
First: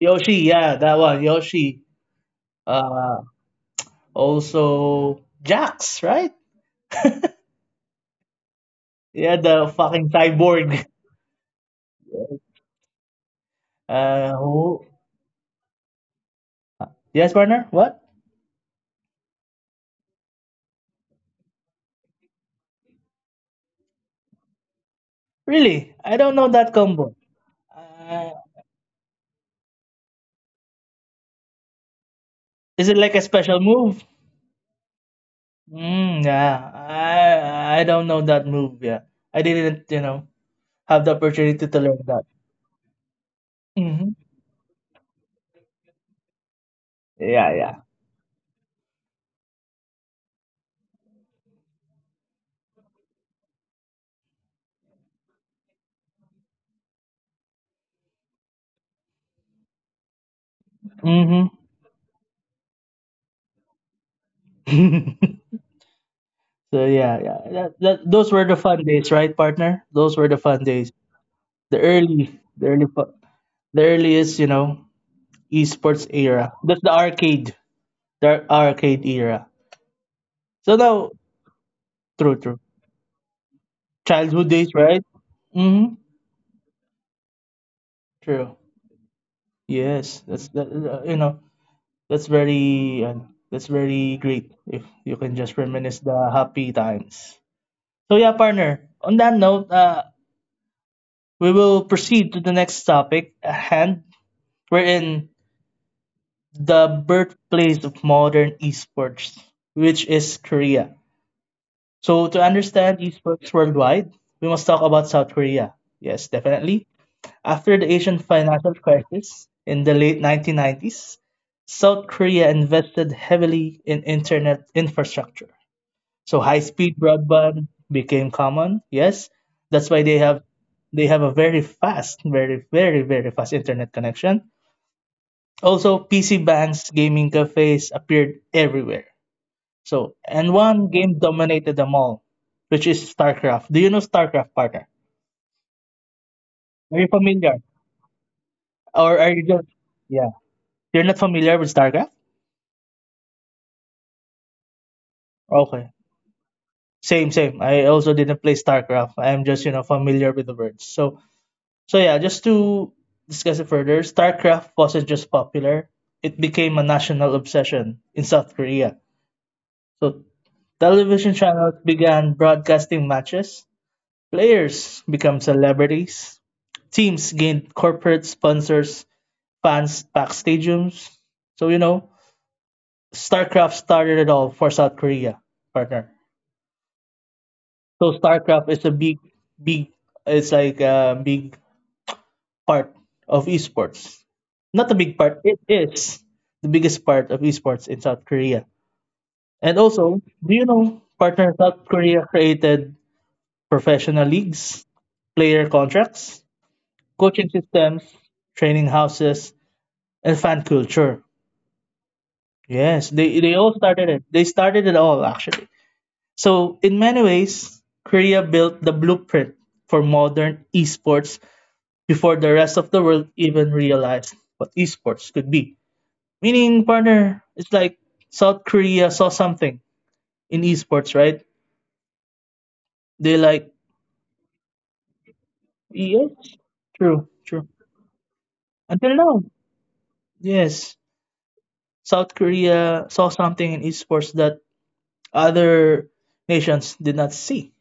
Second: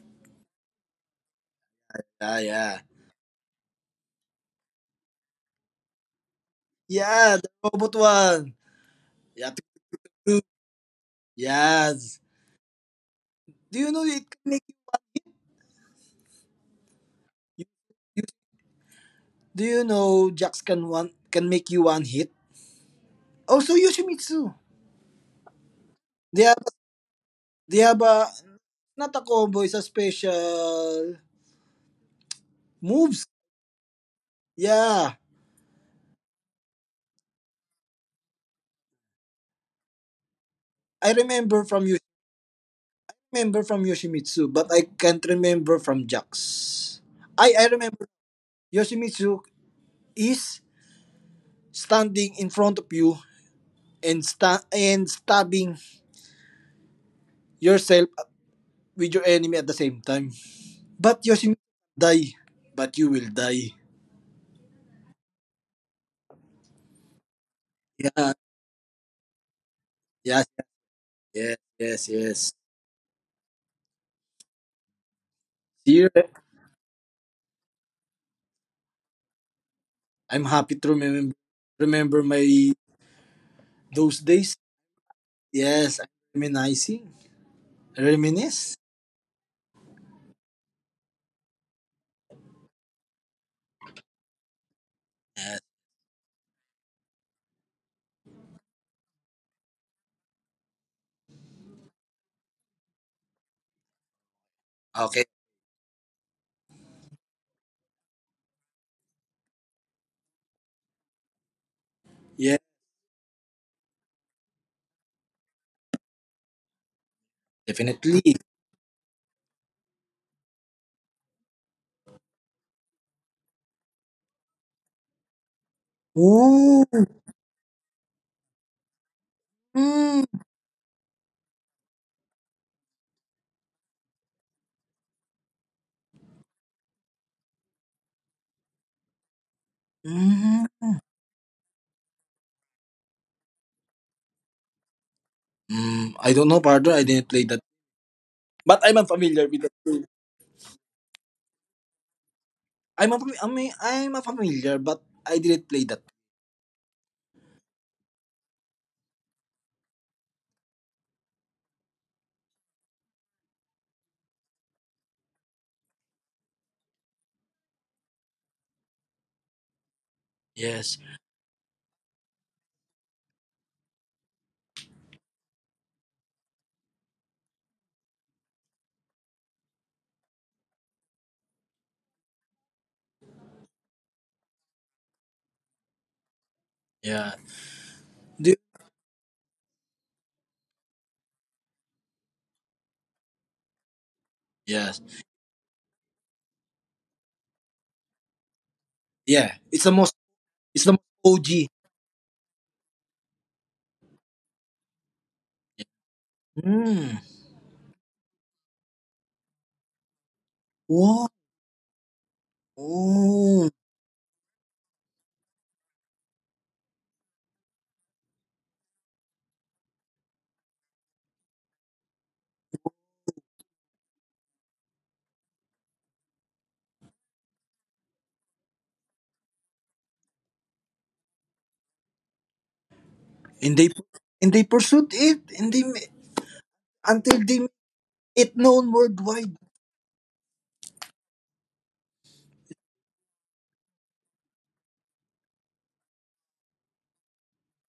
B: Yoshi. Yeah, that one. Yoshi.
A: Yeah, yeah.
B: Uh, also Jax, right?
A: Yeah, the robot one.
B: Yeah,
A: Yeah.
B: the fucking
A: True.
B: cyborg.
A: Yes. Do you know it
B: Uh,
A: can make
B: who, Yes,
A: you,
B: partner? What?
A: you do you know Jax can one can make you one hit? Also Yoshimitsu.
B: Really? I don't
A: They
B: know
A: have
B: that combo.
A: they have a
B: Uh,
A: not a combo, it's a special
B: is it like a
A: moves.
B: special move?
A: Yeah.
B: Mm, yeah, I don't know that move. Yeah, I didn't, you know,
A: I
B: have the
A: remember
B: opportunity
A: from
B: to
A: you
B: learn that.
A: remember from
B: Mm-hmm.
A: Yoshimitsu, but I can't remember from Jax. I
B: Yeah,
A: remember
B: yeah.
A: Yoshimitsu is standing in front of you and stabbing yourself with your enemy at the same time. But you will
B: Mm-hmm.
A: die, die.
B: So yeah, yeah. Those
A: Yeah,
B: were the fun days, right, partner? Those were the
A: yes,
B: fun days.
A: yes,
B: The
A: yes,
B: early,
A: yes.
B: the early, fu- the earliest, you know, esports
A: Here,
B: era. That's the arcade era.
A: I'm happy
B: So
A: to
B: now,
A: remember
B: true, true,
A: my those
B: childhood
A: days.
B: days, right? Mm-hmm.
A: Yes, I'm reminiscing,
B: True.
A: reminisce.
B: Yes, that's that. You know, that's very uh, that's very great if you can just
A: Yes.
B: reminisce the happy times. So yeah, partner. On that note, we will proceed to the next topic at hand. We're
A: Okay.
B: in the birthplace of modern esports, which is Korea. So to
A: Yeah,
B: understand esports worldwide, we must talk about South Korea. Yes, definitely. After the Asian
A: definitely.
B: financial crisis in the late 1990s, South Korea invested heavily in internet infrastructure. So
A: Ooh.
B: high-speed broadband became common. Yes, that's why
A: Mm.
B: they have a very fast, very fast internet connection. Also, PC banks, gaming cafes appeared everywhere. So, and
A: Mm.
B: one game dominated them all, which is StarCraft. Do you know StarCraft, partner?
A: Mm. I don't know, partner. I
B: Are you
A: didn't play
B: familiar,
A: that, but I'm
B: or are you
A: familiar with
B: just
A: that.
B: yeah? You're not familiar with StarCraft?
A: I'm a familiar, but I didn't play
B: Okay.
A: that.
B: Same, same. I also didn't play StarCraft. I'm just, you know, familiar with the words. So, so yeah, just to discuss it further, StarCraft wasn't just popular. It became a national obsession in South Korea. So,
A: Yes.
B: television channels began broadcasting matches. Players became celebrities. Teams gained corporate sponsors. Fans packed stadiums. So, you know, StarCraft started it all for South Korea, partner.
A: Yeah.
B: So
A: Do
B: StarCraft is a big, it's like a big part of esports. Not a
A: yes.
B: big part, it is the biggest part of esports in South Korea.
A: Yeah.
B: And
A: It's the most.
B: also, do you
A: It's the most
B: know, partner,
A: OG.
B: South Korea created professional leagues, player contracts,
A: Hmm.
B: coaching systems, training houses, and fan
A: Wow.
B: culture. Yes, they
A: Oh.
B: all started it. They started it all, actually. So, in many ways, Korea built the blueprint for modern esports before the rest of the world even realized what esports could be. Meaning, partner, it's like South Korea saw something in esports, right? They
A: And they
B: like,
A: and they pursued it and they
B: yes,
A: until
B: true,
A: they made
B: true.
A: it known
B: Until
A: worldwide.
B: now, yes, South Korea saw something in esports that other nations did not see.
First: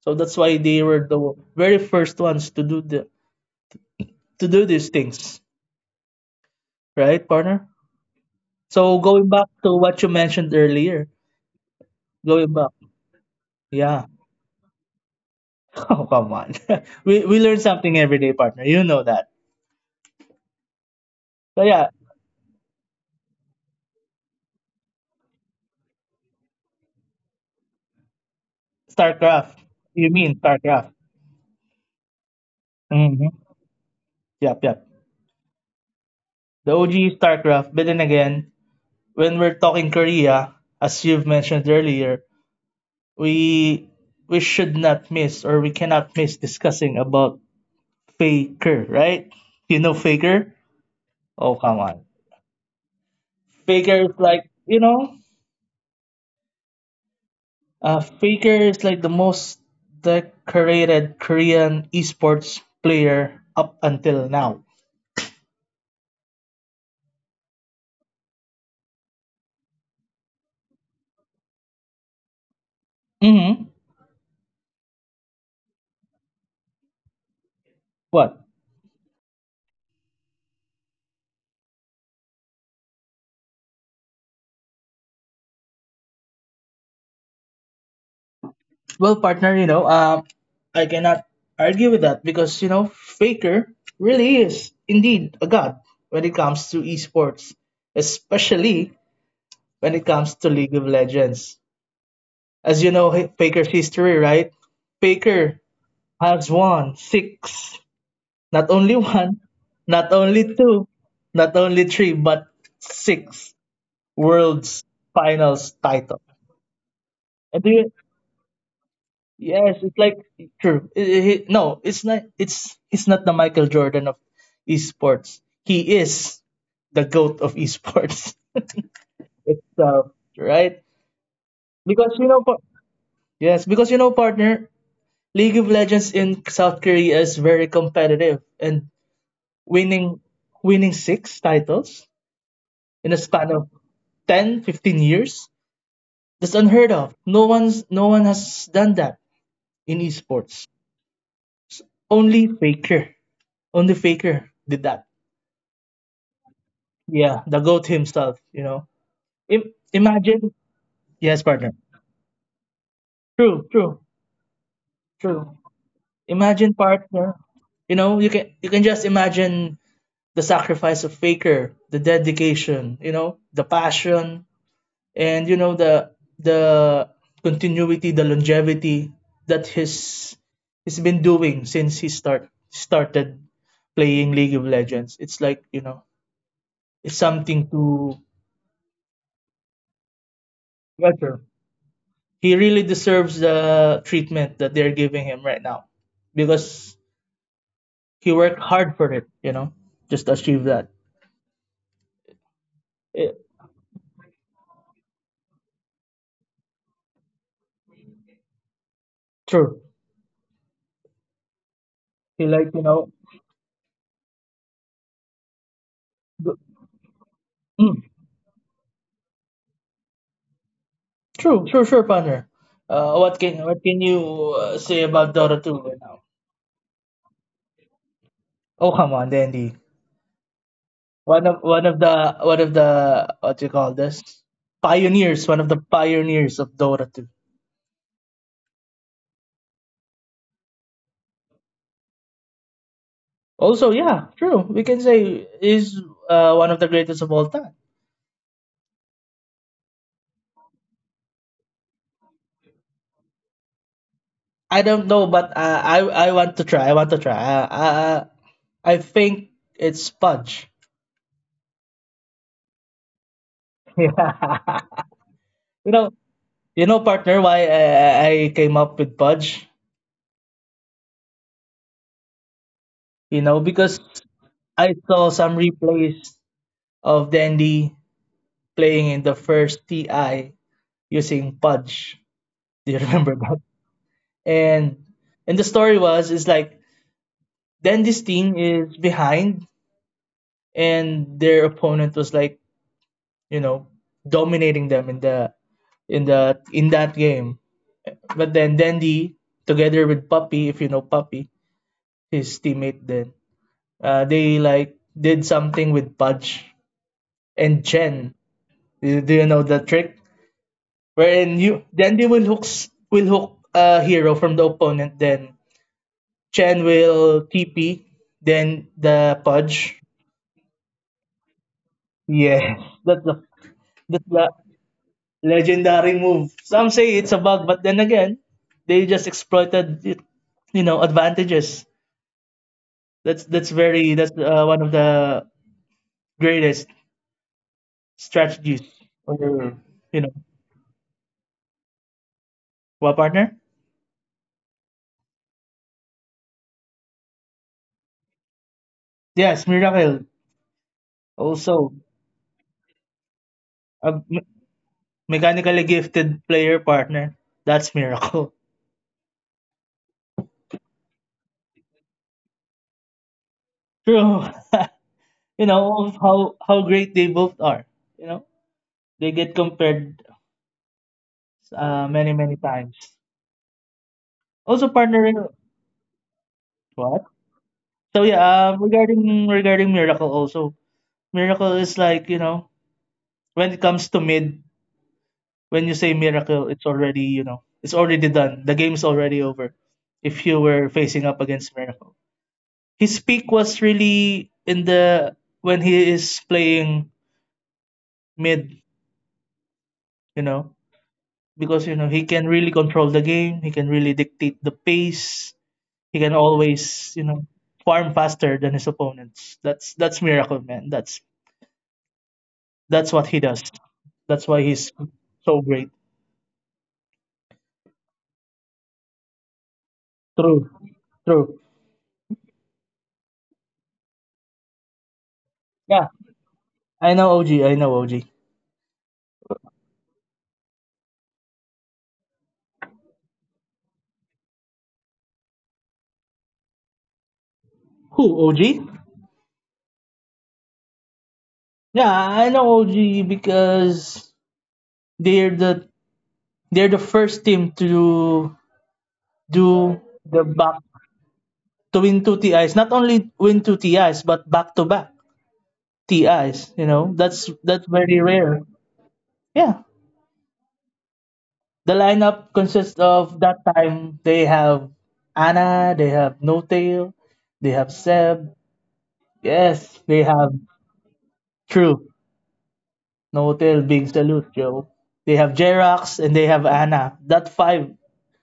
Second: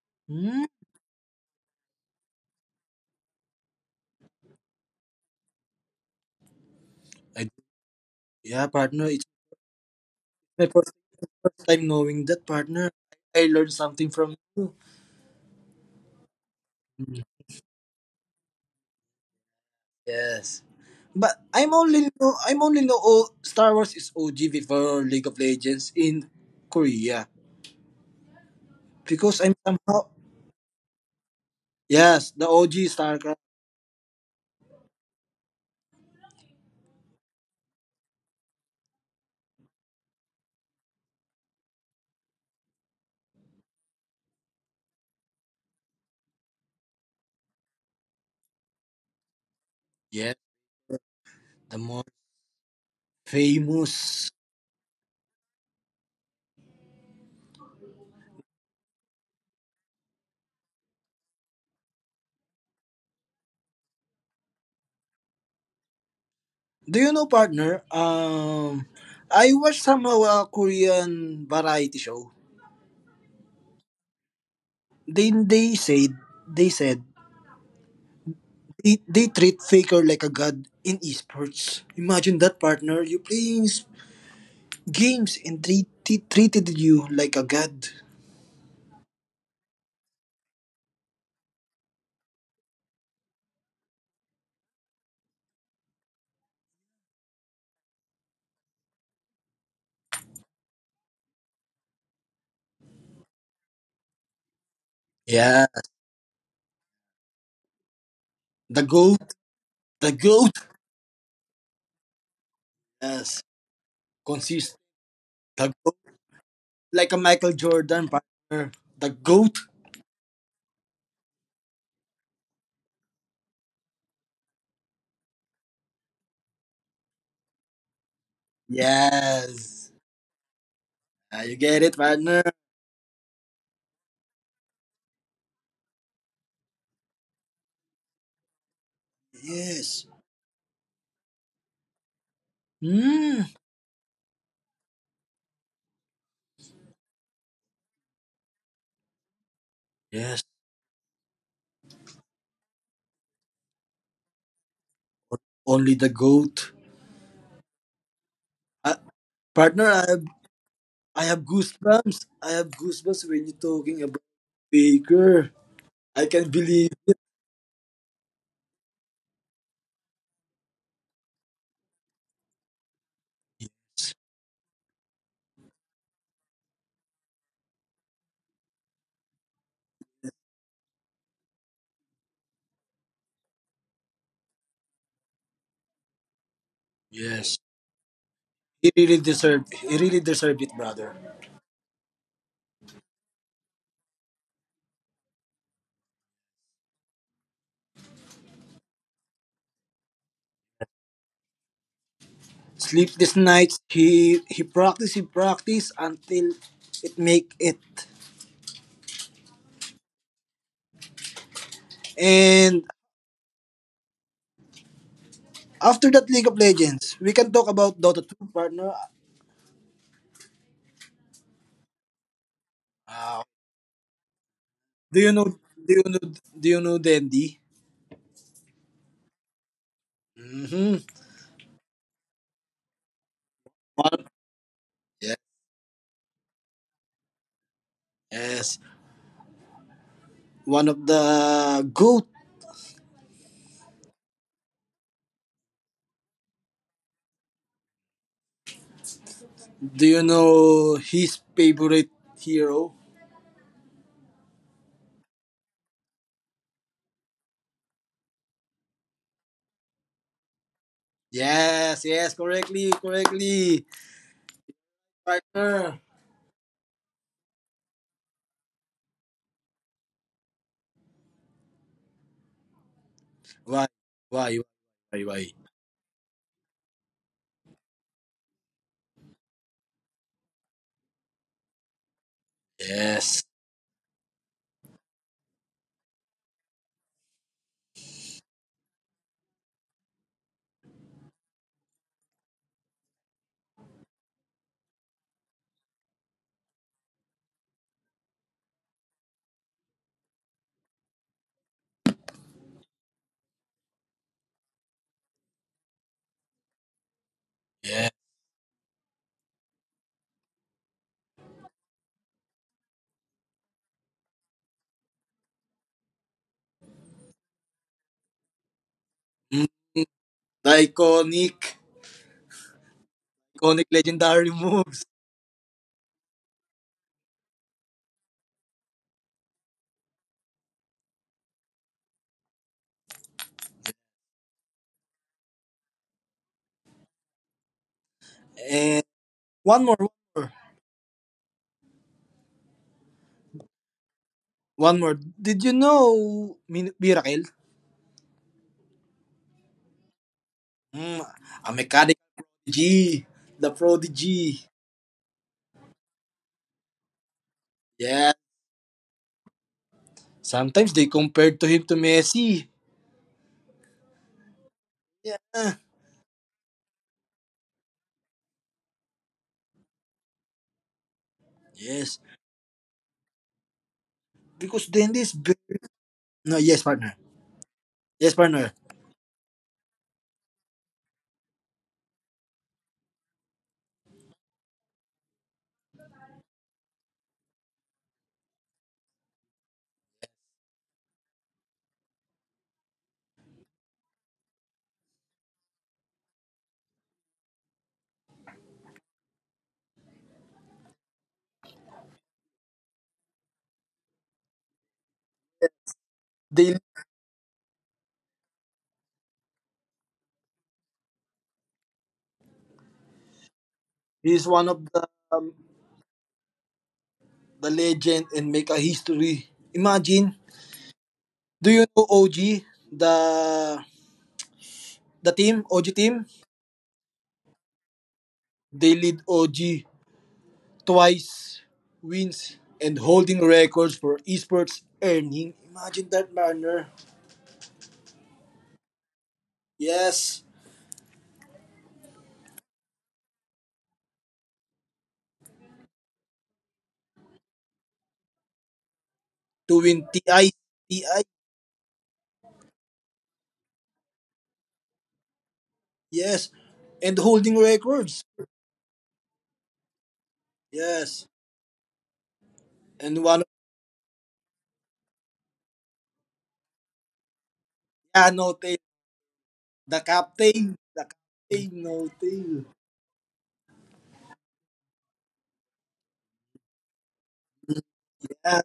B: So that's why
A: Hmm.
B: they were the very first ones to do the to do these things, right,
A: I,
B: partner?
A: yeah,
B: So
A: partner.
B: going
A: It's
B: back to what you mentioned
A: my
B: earlier,
A: first time knowing that,
B: going back,
A: partner. I learned
B: yeah.
A: something from you.
B: Oh, come on. We learn something every day, partner. You know that.
A: Yes. But
B: So yeah,
A: I'm only know all Star Wars is OG before League of Legends in Korea because
B: StarCraft.
A: I'm
B: You
A: somehow
B: mean StarCraft?
A: yes the OG StarCraft
B: Mm-hmm. Yep, yep. The OG StarCraft. But then again, when we're talking Korea, as you've mentioned earlier, we we should not miss or we cannot miss discussing about Faker, right? You know
A: yes
B: Faker? Oh,
A: the
B: come
A: more
B: on. Faker is
A: famous.
B: like you know Faker is like the most decorated Korean esports player up until now.
A: Do you know, partner? I watched somehow a Korean variety show.
B: Mm-hmm.
A: They they said they said
B: What?
A: they treat Faker like a god in esports. Imagine that, partner. You playing games and treated you like a god.
B: Well, partner, I cannot argue with that because, Faker really is indeed a god when it comes to esports, especially when it comes to League of Legends. As you know, Faker's history, right?
A: Yeah,
B: Faker has won six. Not
A: the
B: only
A: goat,
B: one,
A: the
B: not
A: goat.
B: only two, not only three, but
A: Yes,
B: six
A: consist
B: world's
A: the
B: finals
A: goat
B: title.
A: like a Michael
B: And do you,
A: Jordan, partner. The goat.
B: yes, it's like true. No, it's not. It's He's not the Michael Jordan of esports. He is the goat of esports
A: Yes.
B: itself, right?
A: Ah, you get it,
B: Because you
A: partner.
B: know, par- yes, because partner, League of Legends in South Korea is very competitive, and
A: Yes.
B: winning winning six titles in a
A: Hmm.
B: span of 10, 15 years. That's unheard of. No one has done that in
A: Yes.
B: esports. Only Faker. Only Faker did that.
A: Only the goat.
B: Yeah, the goat himself.
A: Uh, partner,
B: Imagine.
A: I have
B: Yes, partner.
A: goosebumps. I have goosebumps when you're
B: True,
A: talking
B: true,
A: about Baker.
B: true.
A: I can
B: Imagine,
A: believe.
B: partner. You know, you can just imagine the sacrifice of Faker, the dedication, the passion, and the the continuity, the longevity that he's been doing since he started playing League of Legends. It's like, it's
A: Yes.
B: something to
A: He really deserved. He really deserved it, brother.
B: measure. He really deserves the treatment that they're giving him right now because he worked hard for it, just to achieve that.
A: Sleepless
B: It,
A: nights. He practiced. He practiced until it make it.
B: true. He like,
A: And after that League of
B: th-
A: Legends, we can talk about
B: mm,
A: Dota 2, partner.
B: true, true, sure, partner.
A: Ah,
B: What can you say
A: do you
B: about
A: know
B: dota 2
A: do
B: right
A: you know
B: now?
A: do you know Dendy?
B: Oh, come on, Dandy.
A: Mm-hmm.
B: One of the one of the, what do you call
A: One of,
B: this, pioneers. One of the pioneers of Dota 2.
A: yes. One of the GOAT.
B: Also, yeah, true. We can say is one of the greatest of all time.
A: Do you know his favorite hero?
B: I don't know, but I want to try. I want to try. I think it's Pudge.
A: Yes, yes, correctly, correctly.
B: Yeah. You
A: Partner.
B: know, you know, partner, why I came up with Pudge? You know,
A: Why?
B: because
A: Why?
B: I
A: Why?
B: saw
A: Why?
B: some replays of Dandy playing in the first TI using Pudge. Do you remember
A: Yes.
B: that? And and the story was is like, then this team is behind and their opponent was like, you know, dominating them in the in the in that game. But then Dandy, together with Puppy, if you know Puppy, his teammate then, they like did something with Pudge and
A: Yes.
B: Chen. Do you know the trick? Wherein you Dandy will hook a hero from the opponent, then Chen will TP, then the
A: Mm.
B: Pudge.
A: The iconic,
B: Yes, that's the,
A: iconic
B: that's the
A: legendary moves.
B: legendary move. Some say it's a bug, but then again, they just exploited it, advantages. That's one of the greatest strategies.
A: And
B: Or,
A: one more.
B: you know what, partner?
A: One more. Did you know Miracle?
B: Yes, Miracle.
A: Mm, a
B: Also,
A: mechanic G, the
B: a
A: prodigy.
B: mechanically gifted player, partner. That's
A: Yeah.
B: Miracle.
A: Sometimes they compared to him to Messi.
B: True. You
A: Yeah.
B: know how great they both are. You know, they get compared
A: Yes.
B: many, many times.
A: Because
B: Also,
A: then this
B: partnering
A: no yes, partner.
B: what? So
A: Yes,
B: yeah,
A: partner.
B: regarding Miracle also, Miracle is like, when it comes to mid, when you say Miracle, it's already, it's already done. The game's already over. If you were facing up against Miracle, his peak was really in the, when he is playing mid, you know, because he can really control the game. He can really dictate the pace. He can
A: They
B: always, farm faster than his opponents. That's miracle, man. That's what he does. That's
A: he's
B: why
A: one of
B: he's
A: the um,
B: so great.
A: the legend and make a history. Imagine.
B: True. True.
A: Do you know OG the the team OG
B: Yeah.
A: team?
B: I know OG. I know OG.
A: They lead OG twice wins and holding records for esports earning. Imagine that, banner.
B: Who? OG?
A: Yes.
B: Yeah, I know OG because they're the they're the first team to
A: To win
B: do
A: TI
B: the back
A: TI.
B: to win two TIs. Not only win two TIs, but back to back
A: Yes.
B: TIs. You
A: And
B: know,
A: holding
B: that's
A: records.
B: very rare. Yeah,
A: Yes.
B: the lineup consists
A: And one,
B: of, that time they have Anna, they have No Tail, they have
A: yeah, no
B: Seb,
A: tail. The
B: yes, they
A: captain.
B: have,
A: The captain, no
B: true.
A: tail.
B: No Tail, big salute, Joe. They have Jerax and they have Anna. That five,
A: Yeah.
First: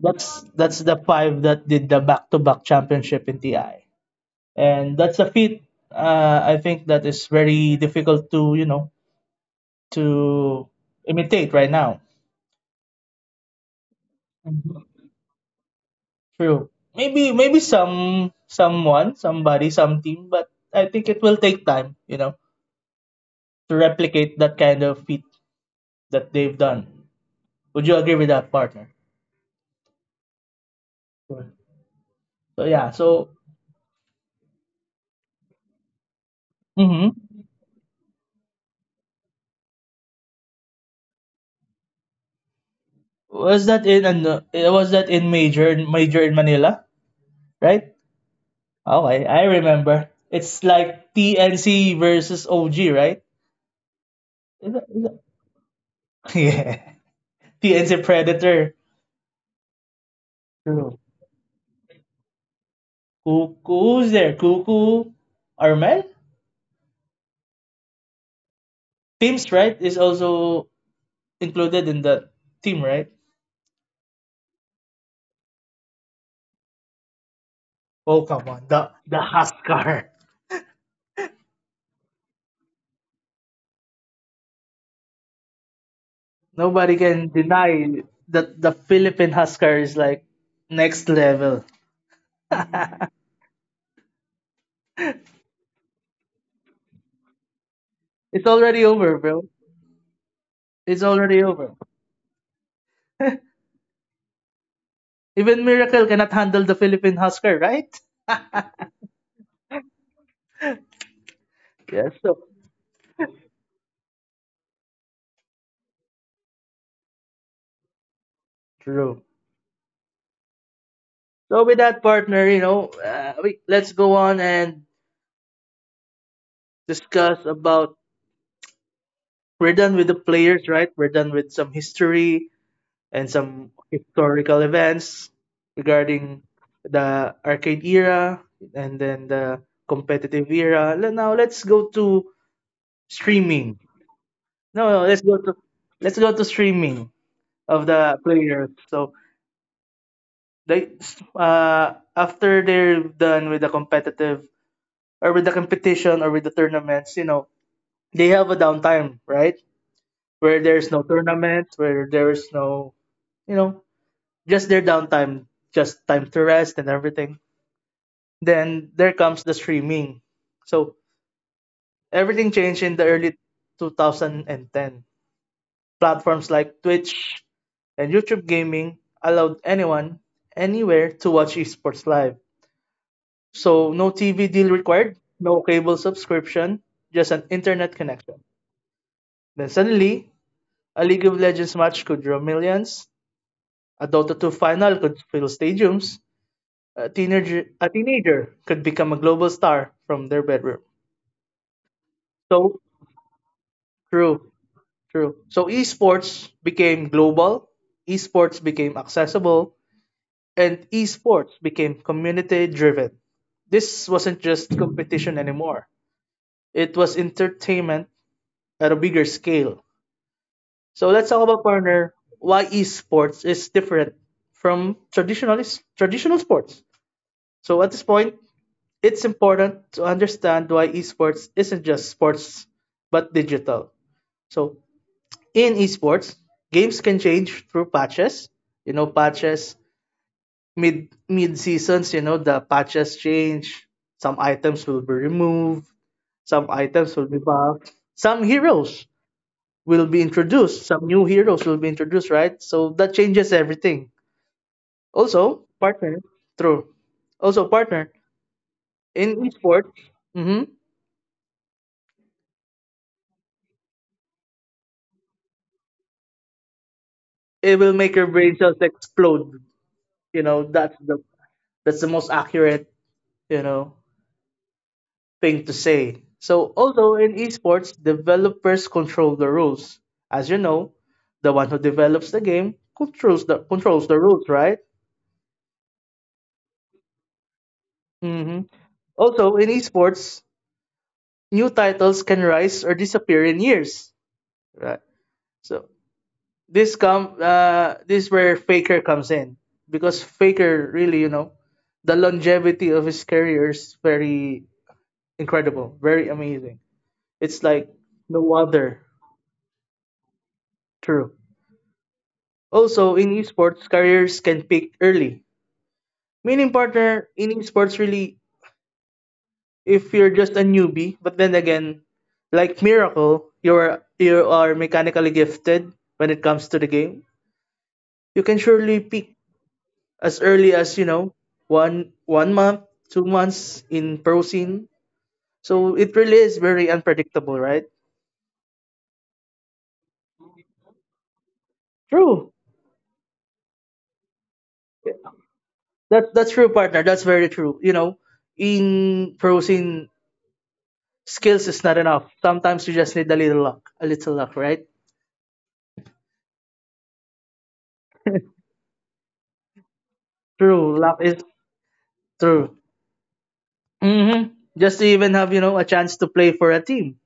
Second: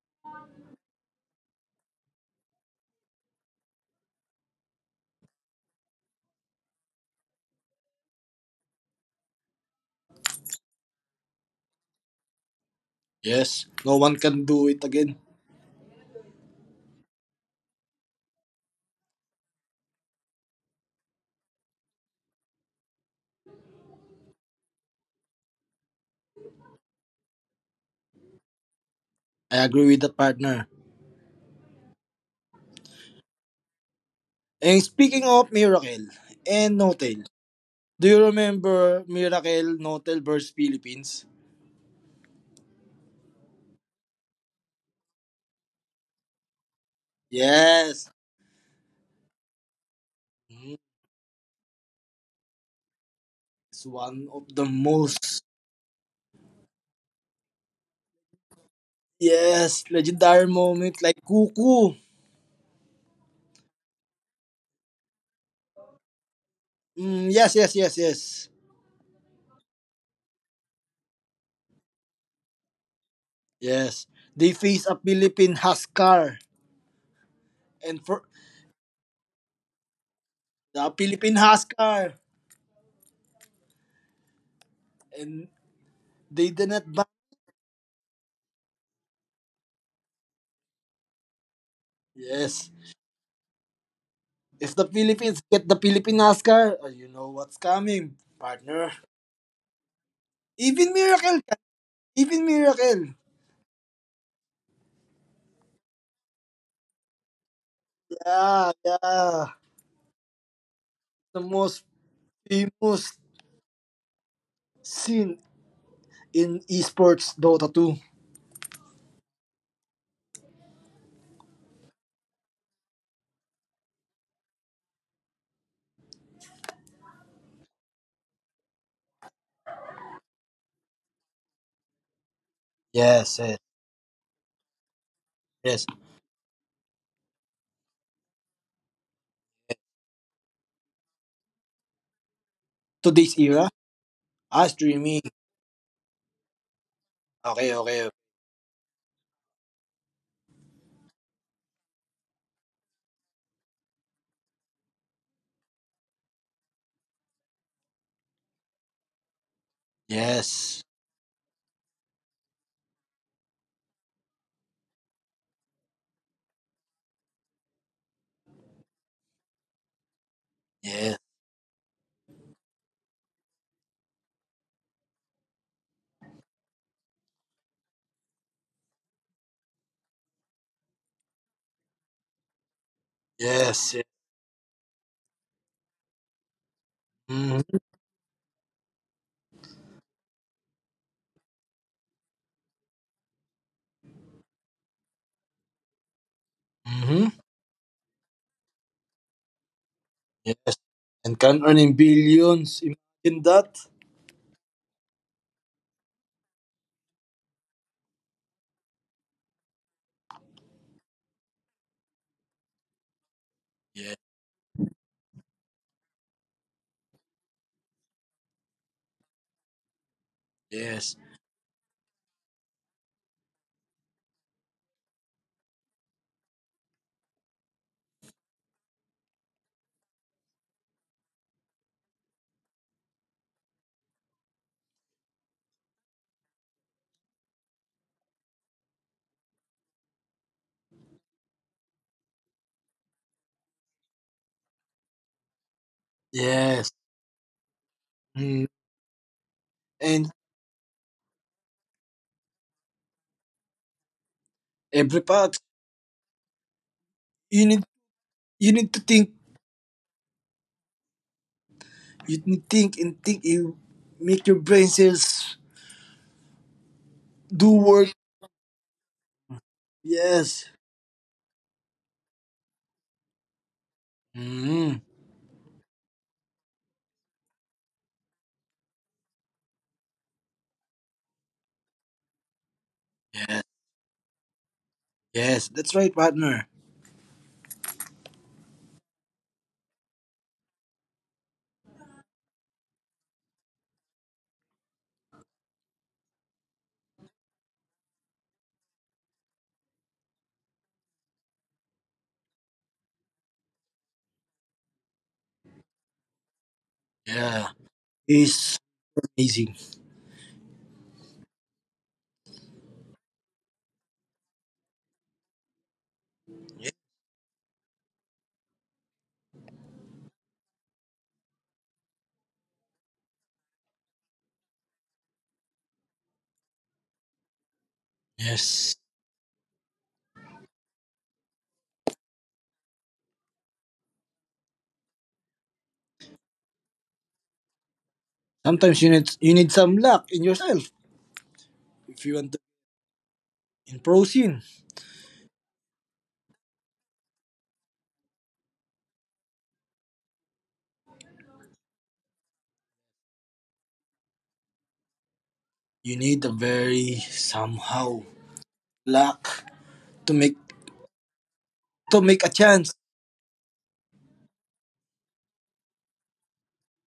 B: that's the five that did the back-to-back championship in TI, and that's a feat. I think that is very difficult to, to imitate right now.
A: Yes. No one can do it again.
B: True. Maybe maybe someone, somebody, some team, but I think it will take time, to replicate that kind of feat that they've done. Would you agree with that, partner?
A: I agree with that, partner.
B: Sure. So yeah,
A: And speaking of Miracle and No
B: hmm
A: Tail, do you remember Miracle No Tail versus Philippines?
B: was that in an, uh, was that in major in Manila, right?
A: Yes.
B: Okay, I remember. It's
A: Hmm.
B: like TNC versus OG, right?
A: It's one of
B: Is
A: the
B: that, is that?
A: most
B: Yeah, TNC Predator.
A: yes legendary
B: True.
A: moment, like Cuckoo.
B: Cuckoo's there. Cuckoo, Armel.
A: Mm, yes, yes, yes, yes,
B: Teams, right, is also included in the team, right?
A: yes. They face a Philippine Husker and
B: Oh,
A: for
B: come on. The Husker.
A: the Philippine Husker and they did
B: Nobody
A: not
B: can
A: back.
B: deny that the Philippine Husker is like next level.
A: Yes, if the Philippines get the Philippine Husker, you know what's
B: It's
A: coming,
B: already over,
A: partner.
B: bro. It's already
A: Even
B: over.
A: Miracle, even Miracle.
B: Even Miracle cannot handle the Philippine Husker, right?
A: Yeah, yeah.
B: Yes,
A: The
B: so
A: most famous scene in esports Dota 2.
B: true. So with that, partner, let's go on and discuss about. We're done with the players, right? We're done with some history and some
A: Yes, yes,
B: historical events regarding
A: yes.
B: the arcade era and then the competitive era. Now let's go to
A: To
B: streaming.
A: this era,
B: No, no, let's
A: ah,
B: go to,
A: streaming.
B: streaming of the
A: Okay, okay,
B: players.
A: okay.
B: So they after they're done with the competitive, or with the competition, or with the tournaments, they have a downtime, right? Where there's no
A: Yes,
B: tournament, where there's no, you know, just their downtime, just time to rest and everything. Then there comes the streaming. So
A: yes,
B: everything changed in the early 2010. Platforms like Twitch and YouTube Gaming allowed anyone, anywhere to watch esports live. So no TV
A: yes, yes.
B: deal required, no cable subscription, just an internet
A: Mm-hmm.
B: connection. Then suddenly, a League of Legends match could draw millions, a Dota 2 final could fill stadiums, a teenager,
A: Mm-hmm.
B: a teenager could become a global star from their bedroom.
A: Yes, and can earn in
B: So
A: billions, imagine that.
B: true. True. So esports became global, esports became accessible, and esports became community driven. This wasn't
A: Yes,
B: just competition anymore, it was entertainment at a bigger scale. So let's talk about,
A: yes,
B: partner, why esports is different from traditional sports. So at this point, it's important to understand why esports isn't just sports but digital. So in esports, games can change through patches. You know, patches mid seasons. You know, the patches change. Some items will be removed. Some items will
A: yes.
B: be buffed. Some heroes
A: Mm.
B: will be
A: And
B: introduced. Some new heroes will be introduced. Right, so that changes everything.
A: every
B: Also,
A: part
B: partner. True. Also,
A: you
B: partner,
A: need you
B: in
A: need to think
B: esports. hmm
A: you need think and think you make your brain cells
B: it will
A: do
B: make your
A: work.
B: brain cells explode. You know, that's
A: Yes.
B: the, most accurate, you know,
A: Mm.
B: thing to say. So, although in esports, developers control the rules. As you know, the one who develops the game controls the,
A: Yes,
B: rules, right?
A: yes, that's right, partner.
B: hmm Also, in esports, new titles can rise or disappear in years, right? So this is where Faker comes in, because Faker really, the longevity of his career is very incredible, very amazing. It's like
A: Yeah,
B: no other.
A: it's amazing.
B: True. Also, in esports, careers can peak early. Meaning, partner, in esports, really, if you're just a newbie, but then again, like Miracle, you are, mechanically gifted when it comes to the game. You can surely peak
A: Yes.
B: as early as, one one month, 2 months in pro scene. So it really is very unpredictable, right?
A: Sometimes you need some luck in yourself.
B: True.
A: If you want to in pro scene,
B: That's true, partner. That's very true. You know, in pro scene, skills is not enough. Sometimes you just need a little luck, right?
A: you need a very somehow luck to make
B: True, luck is
A: to make a
B: true.
A: chance.
B: Just to even have, a chance to play for a team.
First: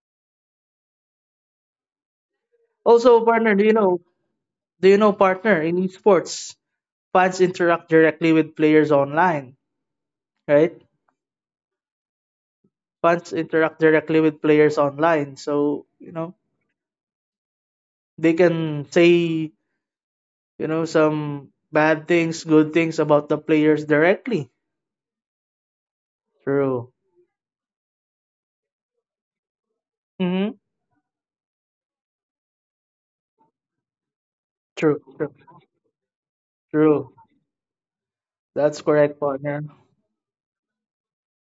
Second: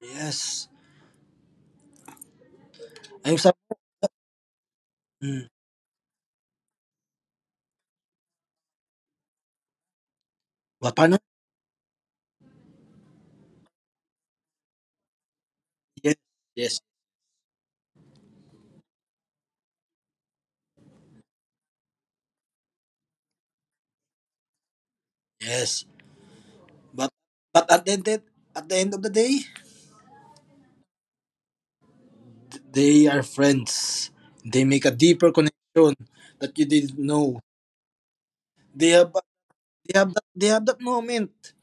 A: Yes,
B: Also,
A: I'm some.
B: partner, do you know? Do you know,
A: Mm,
B: partner, in esports, fans interact directly with players online, right?
A: but partner,
B: Fans interact directly with players online, so,
A: yes, yes,
B: they can say, some bad things, good things about the players directly.
A: yes.
B: True.
A: But at the end of the day,
B: Hmm.
A: they are friends. They make a
B: True.
A: deeper
B: True.
A: connection that you didn't
B: True.
A: know. They
B: That's
A: have
B: correct, partner.
A: they have that moment.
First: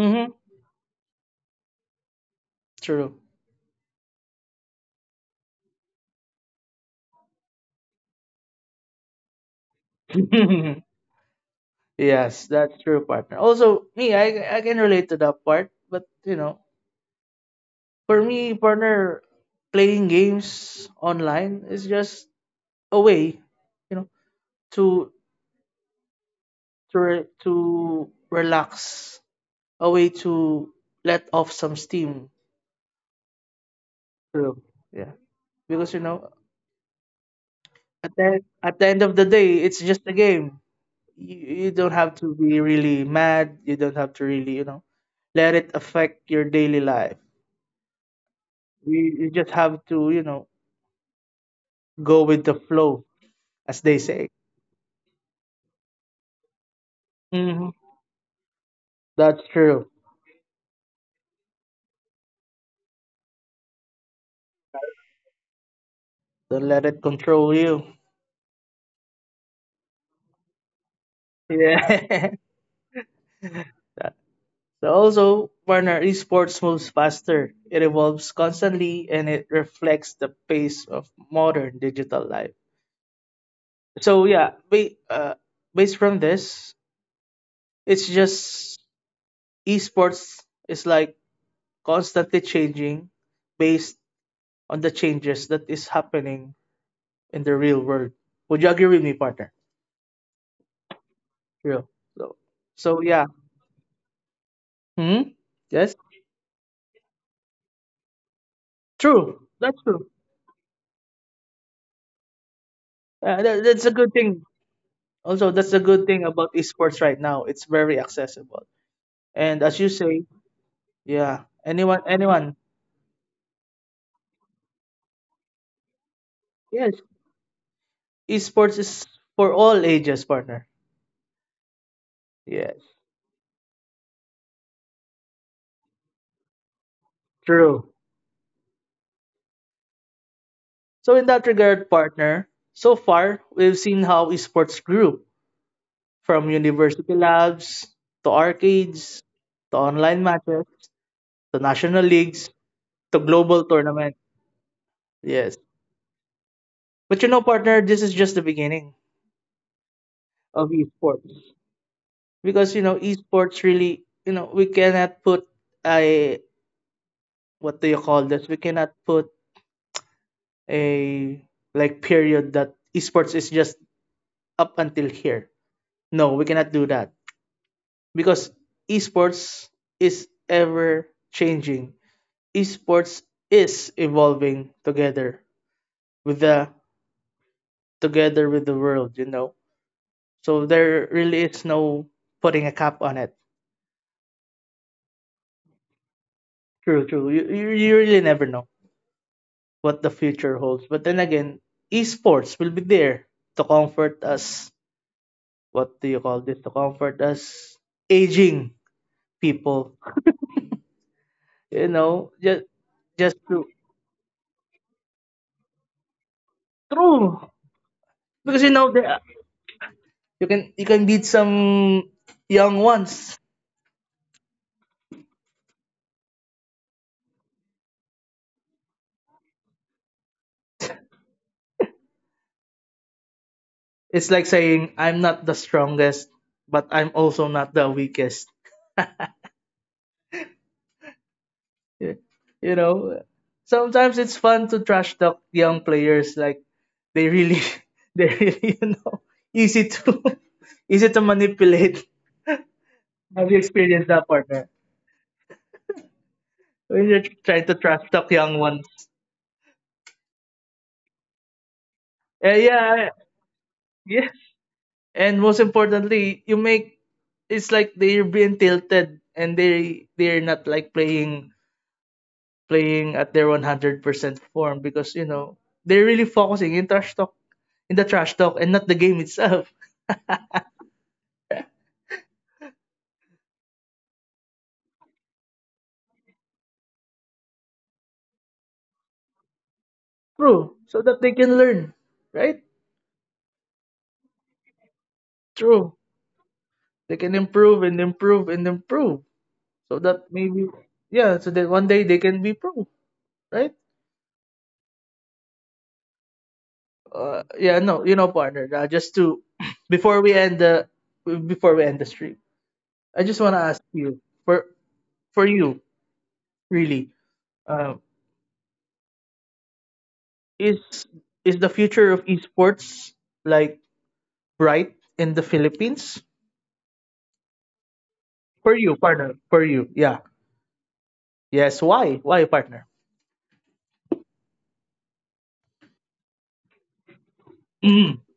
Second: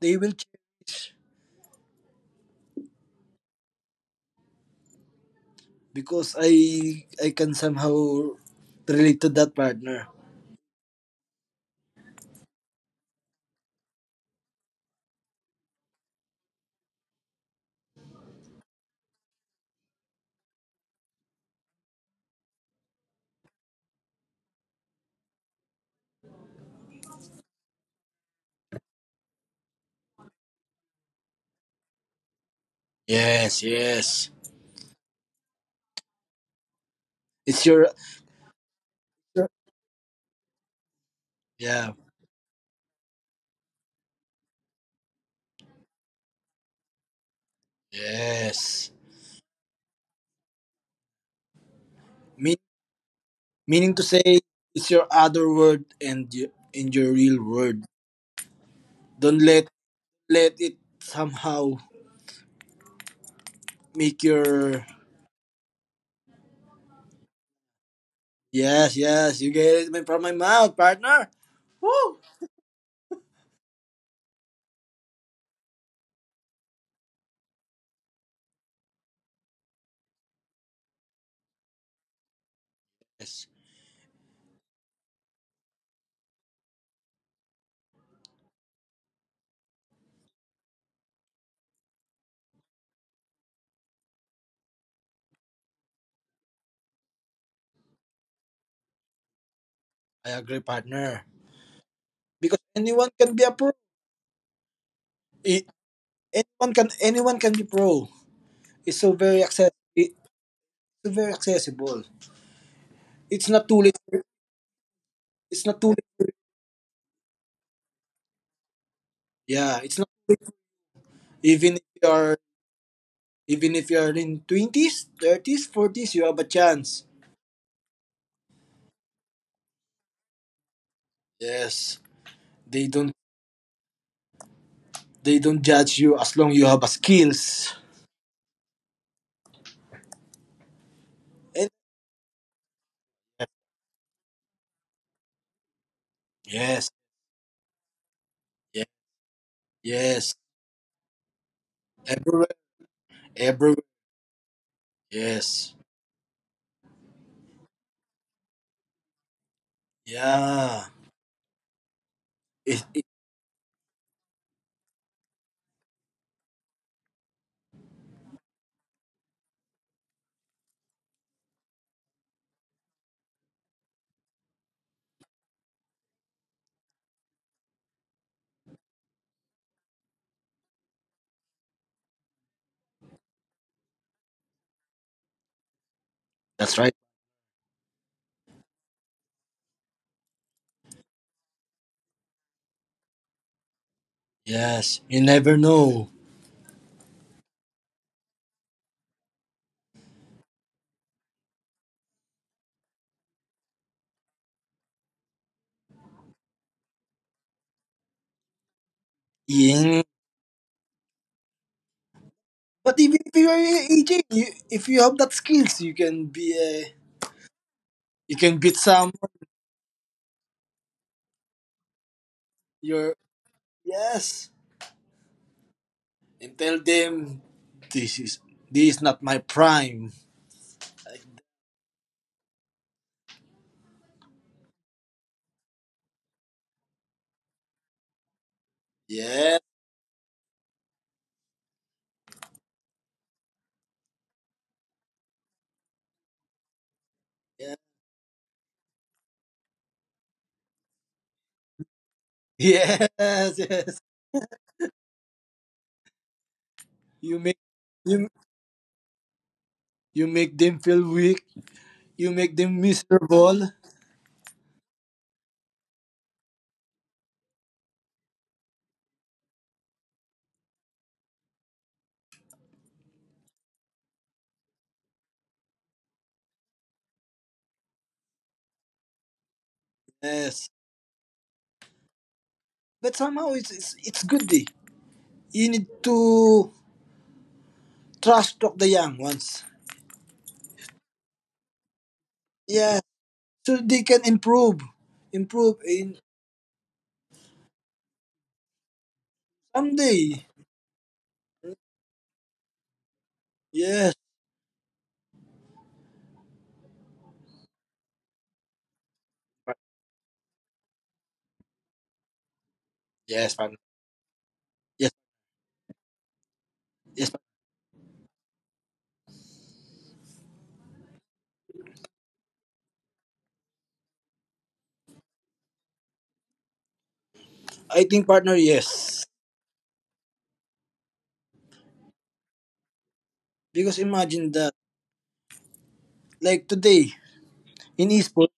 A: They will check
B: True.
A: because I can somehow relate to that, partner.
B: Yes, that's true, partner. Also, me, I can relate to that part. But, for me, partner, playing games online is just a way, you know, to, to relax, a way to let off some steam.
A: Yes, yes.
B: True. Yeah. Because,
A: It's your,
B: at the, end of the day, it's just a game. you, you
A: yeah.
B: don't have to be really mad. You don't have to really, let it affect your daily life.
A: Yes.
B: You just have to, go with the
A: Mean,
B: flow, as
A: meaning
B: they
A: to
B: say.
A: say, it's your other word and your real
B: Hmm.
A: word. Don't
B: That's
A: let
B: true.
A: it somehow make your.
B: Don't let it control you.
A: Yes, yes. You get it from my mouth, partner. Woo!
B: Yeah. So also, partner, esports moves faster. It evolves constantly and it reflects the pace of modern digital life.
A: Yes.
B: So yeah, based from this, it's just, esports is like constantly changing based on the changes that is happening in the real world. Would you agree with me, partner?
A: I agree, partner.
B: Real. So,
A: Because anyone
B: so
A: can
B: yeah.
A: be a pro.
B: Hmm.
A: I-
B: Yes.
A: Anyone can be pro. It's so very
B: True.
A: access
B: That's
A: it's
B: true.
A: so very accessible. It's
B: Uh,
A: not
B: that,
A: too
B: that's a
A: late.
B: good thing. Also,
A: It's not
B: that's a
A: too
B: good
A: late.
B: thing about esports right now. It's very accessible. And
A: Yeah,
B: as
A: it's
B: you
A: not
B: say, yeah,
A: even if you
B: anyone,
A: are
B: anyone.
A: even if you are in twenties, thirties, forties, you have a
B: Yes.
A: chance.
B: Esports is for all ages, partner.
A: Yes, they
B: Yes.
A: don't they don't judge you as long you have a skills.
B: True. So in that
A: And
B: regard, partner, so far we've seen how esports grew, from
A: yes,
B: university labs to
A: yes,
B: arcades to
A: yes,
B: online matches to national
A: everywhere,
B: leagues to global
A: everywhere.
B: tournaments. Yes.
A: Yes,
B: But, partner, this is just the beginning of
A: yeah,
B: esports.
A: it,
B: Because,
A: it,
B: esports really, we cannot put a, what do you call this? We cannot put a, like, period that esports is just up until here. No, we cannot do that. Because esports is ever changing esports is evolving together with
A: that's
B: the,
A: right.
B: world, So there really is no putting a cap on it.
A: Yes, you never know.
B: True, true. You really never know what the future holds. But then again, esports will be there to comfort us. What do you call this? To comfort us aging
A: Yeah.
B: people. You know, just,
A: But even if you are
B: to,
A: aging, you, if you have that skills, you can be a,
B: true,
A: you can beat
B: because,
A: some
B: there, you can, beat some young
A: your,
B: ones.
A: yes, and tell them this is this is not my prime.
B: It's like saying I'm not the strongest, but I'm also not the weakest.
A: Yeah.
B: Y- You know, sometimes it's fun to trash talk young players. Like, they really,
A: Yeah.
B: they really, easy to, easy to manipulate.
A: Yes,
B: Have you
A: yes.
B: experienced that, partner? When you're
A: You make
B: trying to trash
A: you,
B: talk young ones.
A: you make them feel weak. You make them
B: Yeah,
A: miserable.
B: yeah. And most importantly, you make it's like they're being tilted and they're not like playing, at their 100% form because, they're really focusing in the trash talk, and not the game itself
A: Yes. But somehow it's good day. You need to trust talk the young ones.
B: true, so that they can learn, right?
A: Yeah. So they can improve. Improve
B: True.
A: in
B: They can improve and improve and improve, so that
A: someday.
B: maybe yeah so that one day they can be pro, right?
A: Yes.
B: Yeah, no, partner, just to
A: Par-
B: before we end the, stream, I just
A: Yes,
B: want to
A: partner.
B: ask you for,
A: Yes,
B: you really,
A: yes.
B: um is, the future of esports like right in the Philippines?
A: I think, partner,
B: For you,
A: yes.
B: partner. For you. Yeah. Yes. Why? Why, partner?
A: Because imagine that, like today in
B: Mm.
A: esports,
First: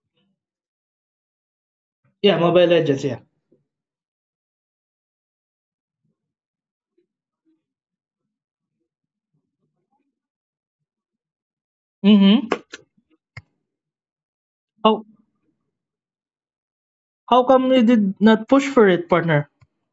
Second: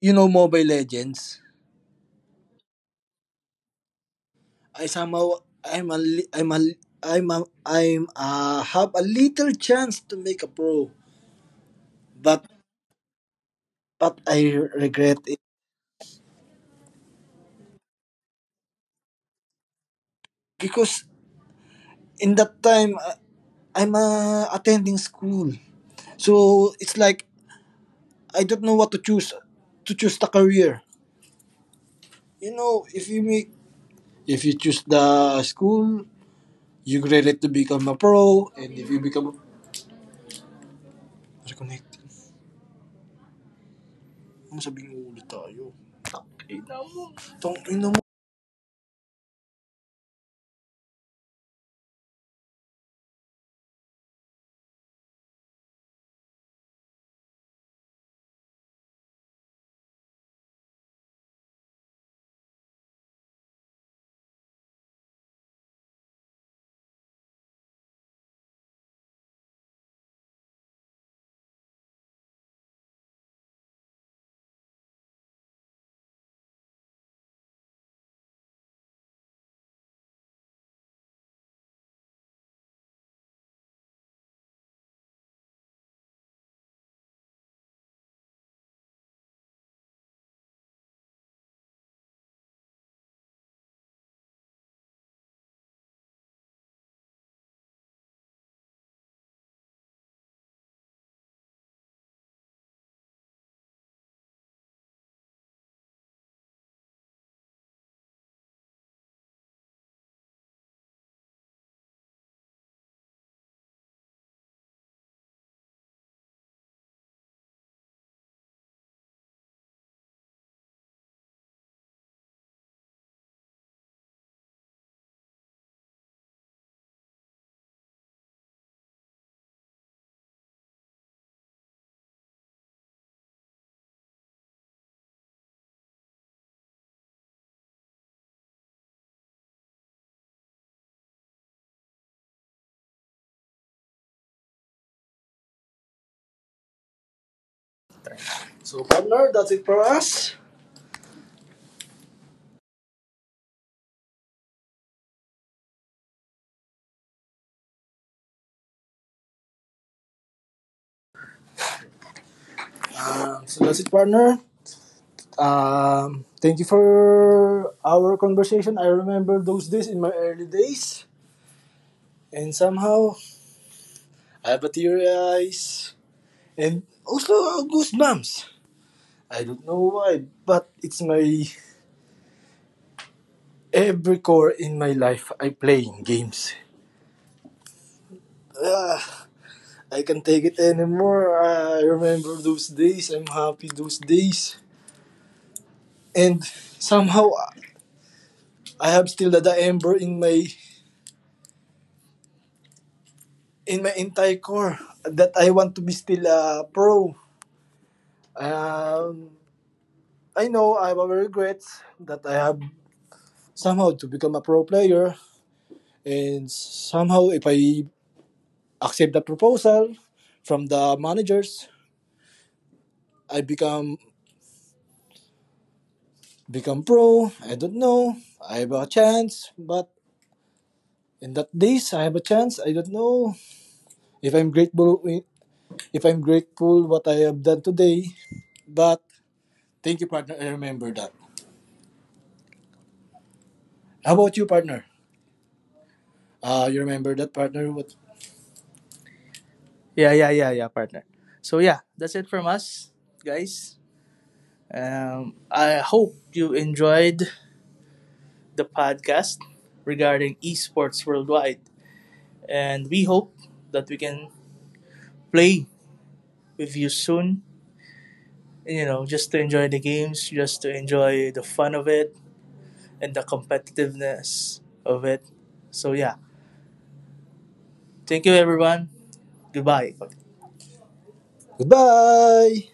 A: you know, Mobile Legends.
B: Yeah, Mobile Legends, yeah.
A: I somehow I'm a li- I'm a li- I'm a, I'm have a little chance to make a pro, but
B: Mm-hmm.
A: I
B: How
A: regret it
B: how come you did not push for it, partner?
A: because in that time I'm attending school, so it's like I don't know what to choose the career. You know, if you make if you choose the school, you graduate to become a pro, and if you reconnected, ano sabihin ulit tayo? Ina mo. Tong ina mo. So, partner, that's it for us. So that's it, partner. Thank you for our conversation. I remember those days in my early days, and somehow I have a teary eyes and also goosebumps. I don't know why, but it's my every core in my life. I playing games. Ah, I can't take it anymore. I remember those days. I'm happy those days, and somehow I have still the ember in my entire core that I want to be still a pro. Um, I know I have a regret that I have somehow to become a pro player, and somehow if I accept the proposal from the managers, I become pro. I don't know. I have a chance, but in that days I have a chance. I don't know if I'm grateful. If I'm grateful what I have done today, but thank you, partner. I remember that. How about you, partner? You remember that, partner? What? Yeah, yeah, yeah, yeah, partner. So yeah, that's it from us, guys. I hope you enjoyed the podcast regarding esports worldwide, and we hope that we can play with you soon. You know, just to enjoy the games, just to enjoy the fun of it and the competitiveness of it. So yeah, thank you, everyone. Goodbye. Goodbye.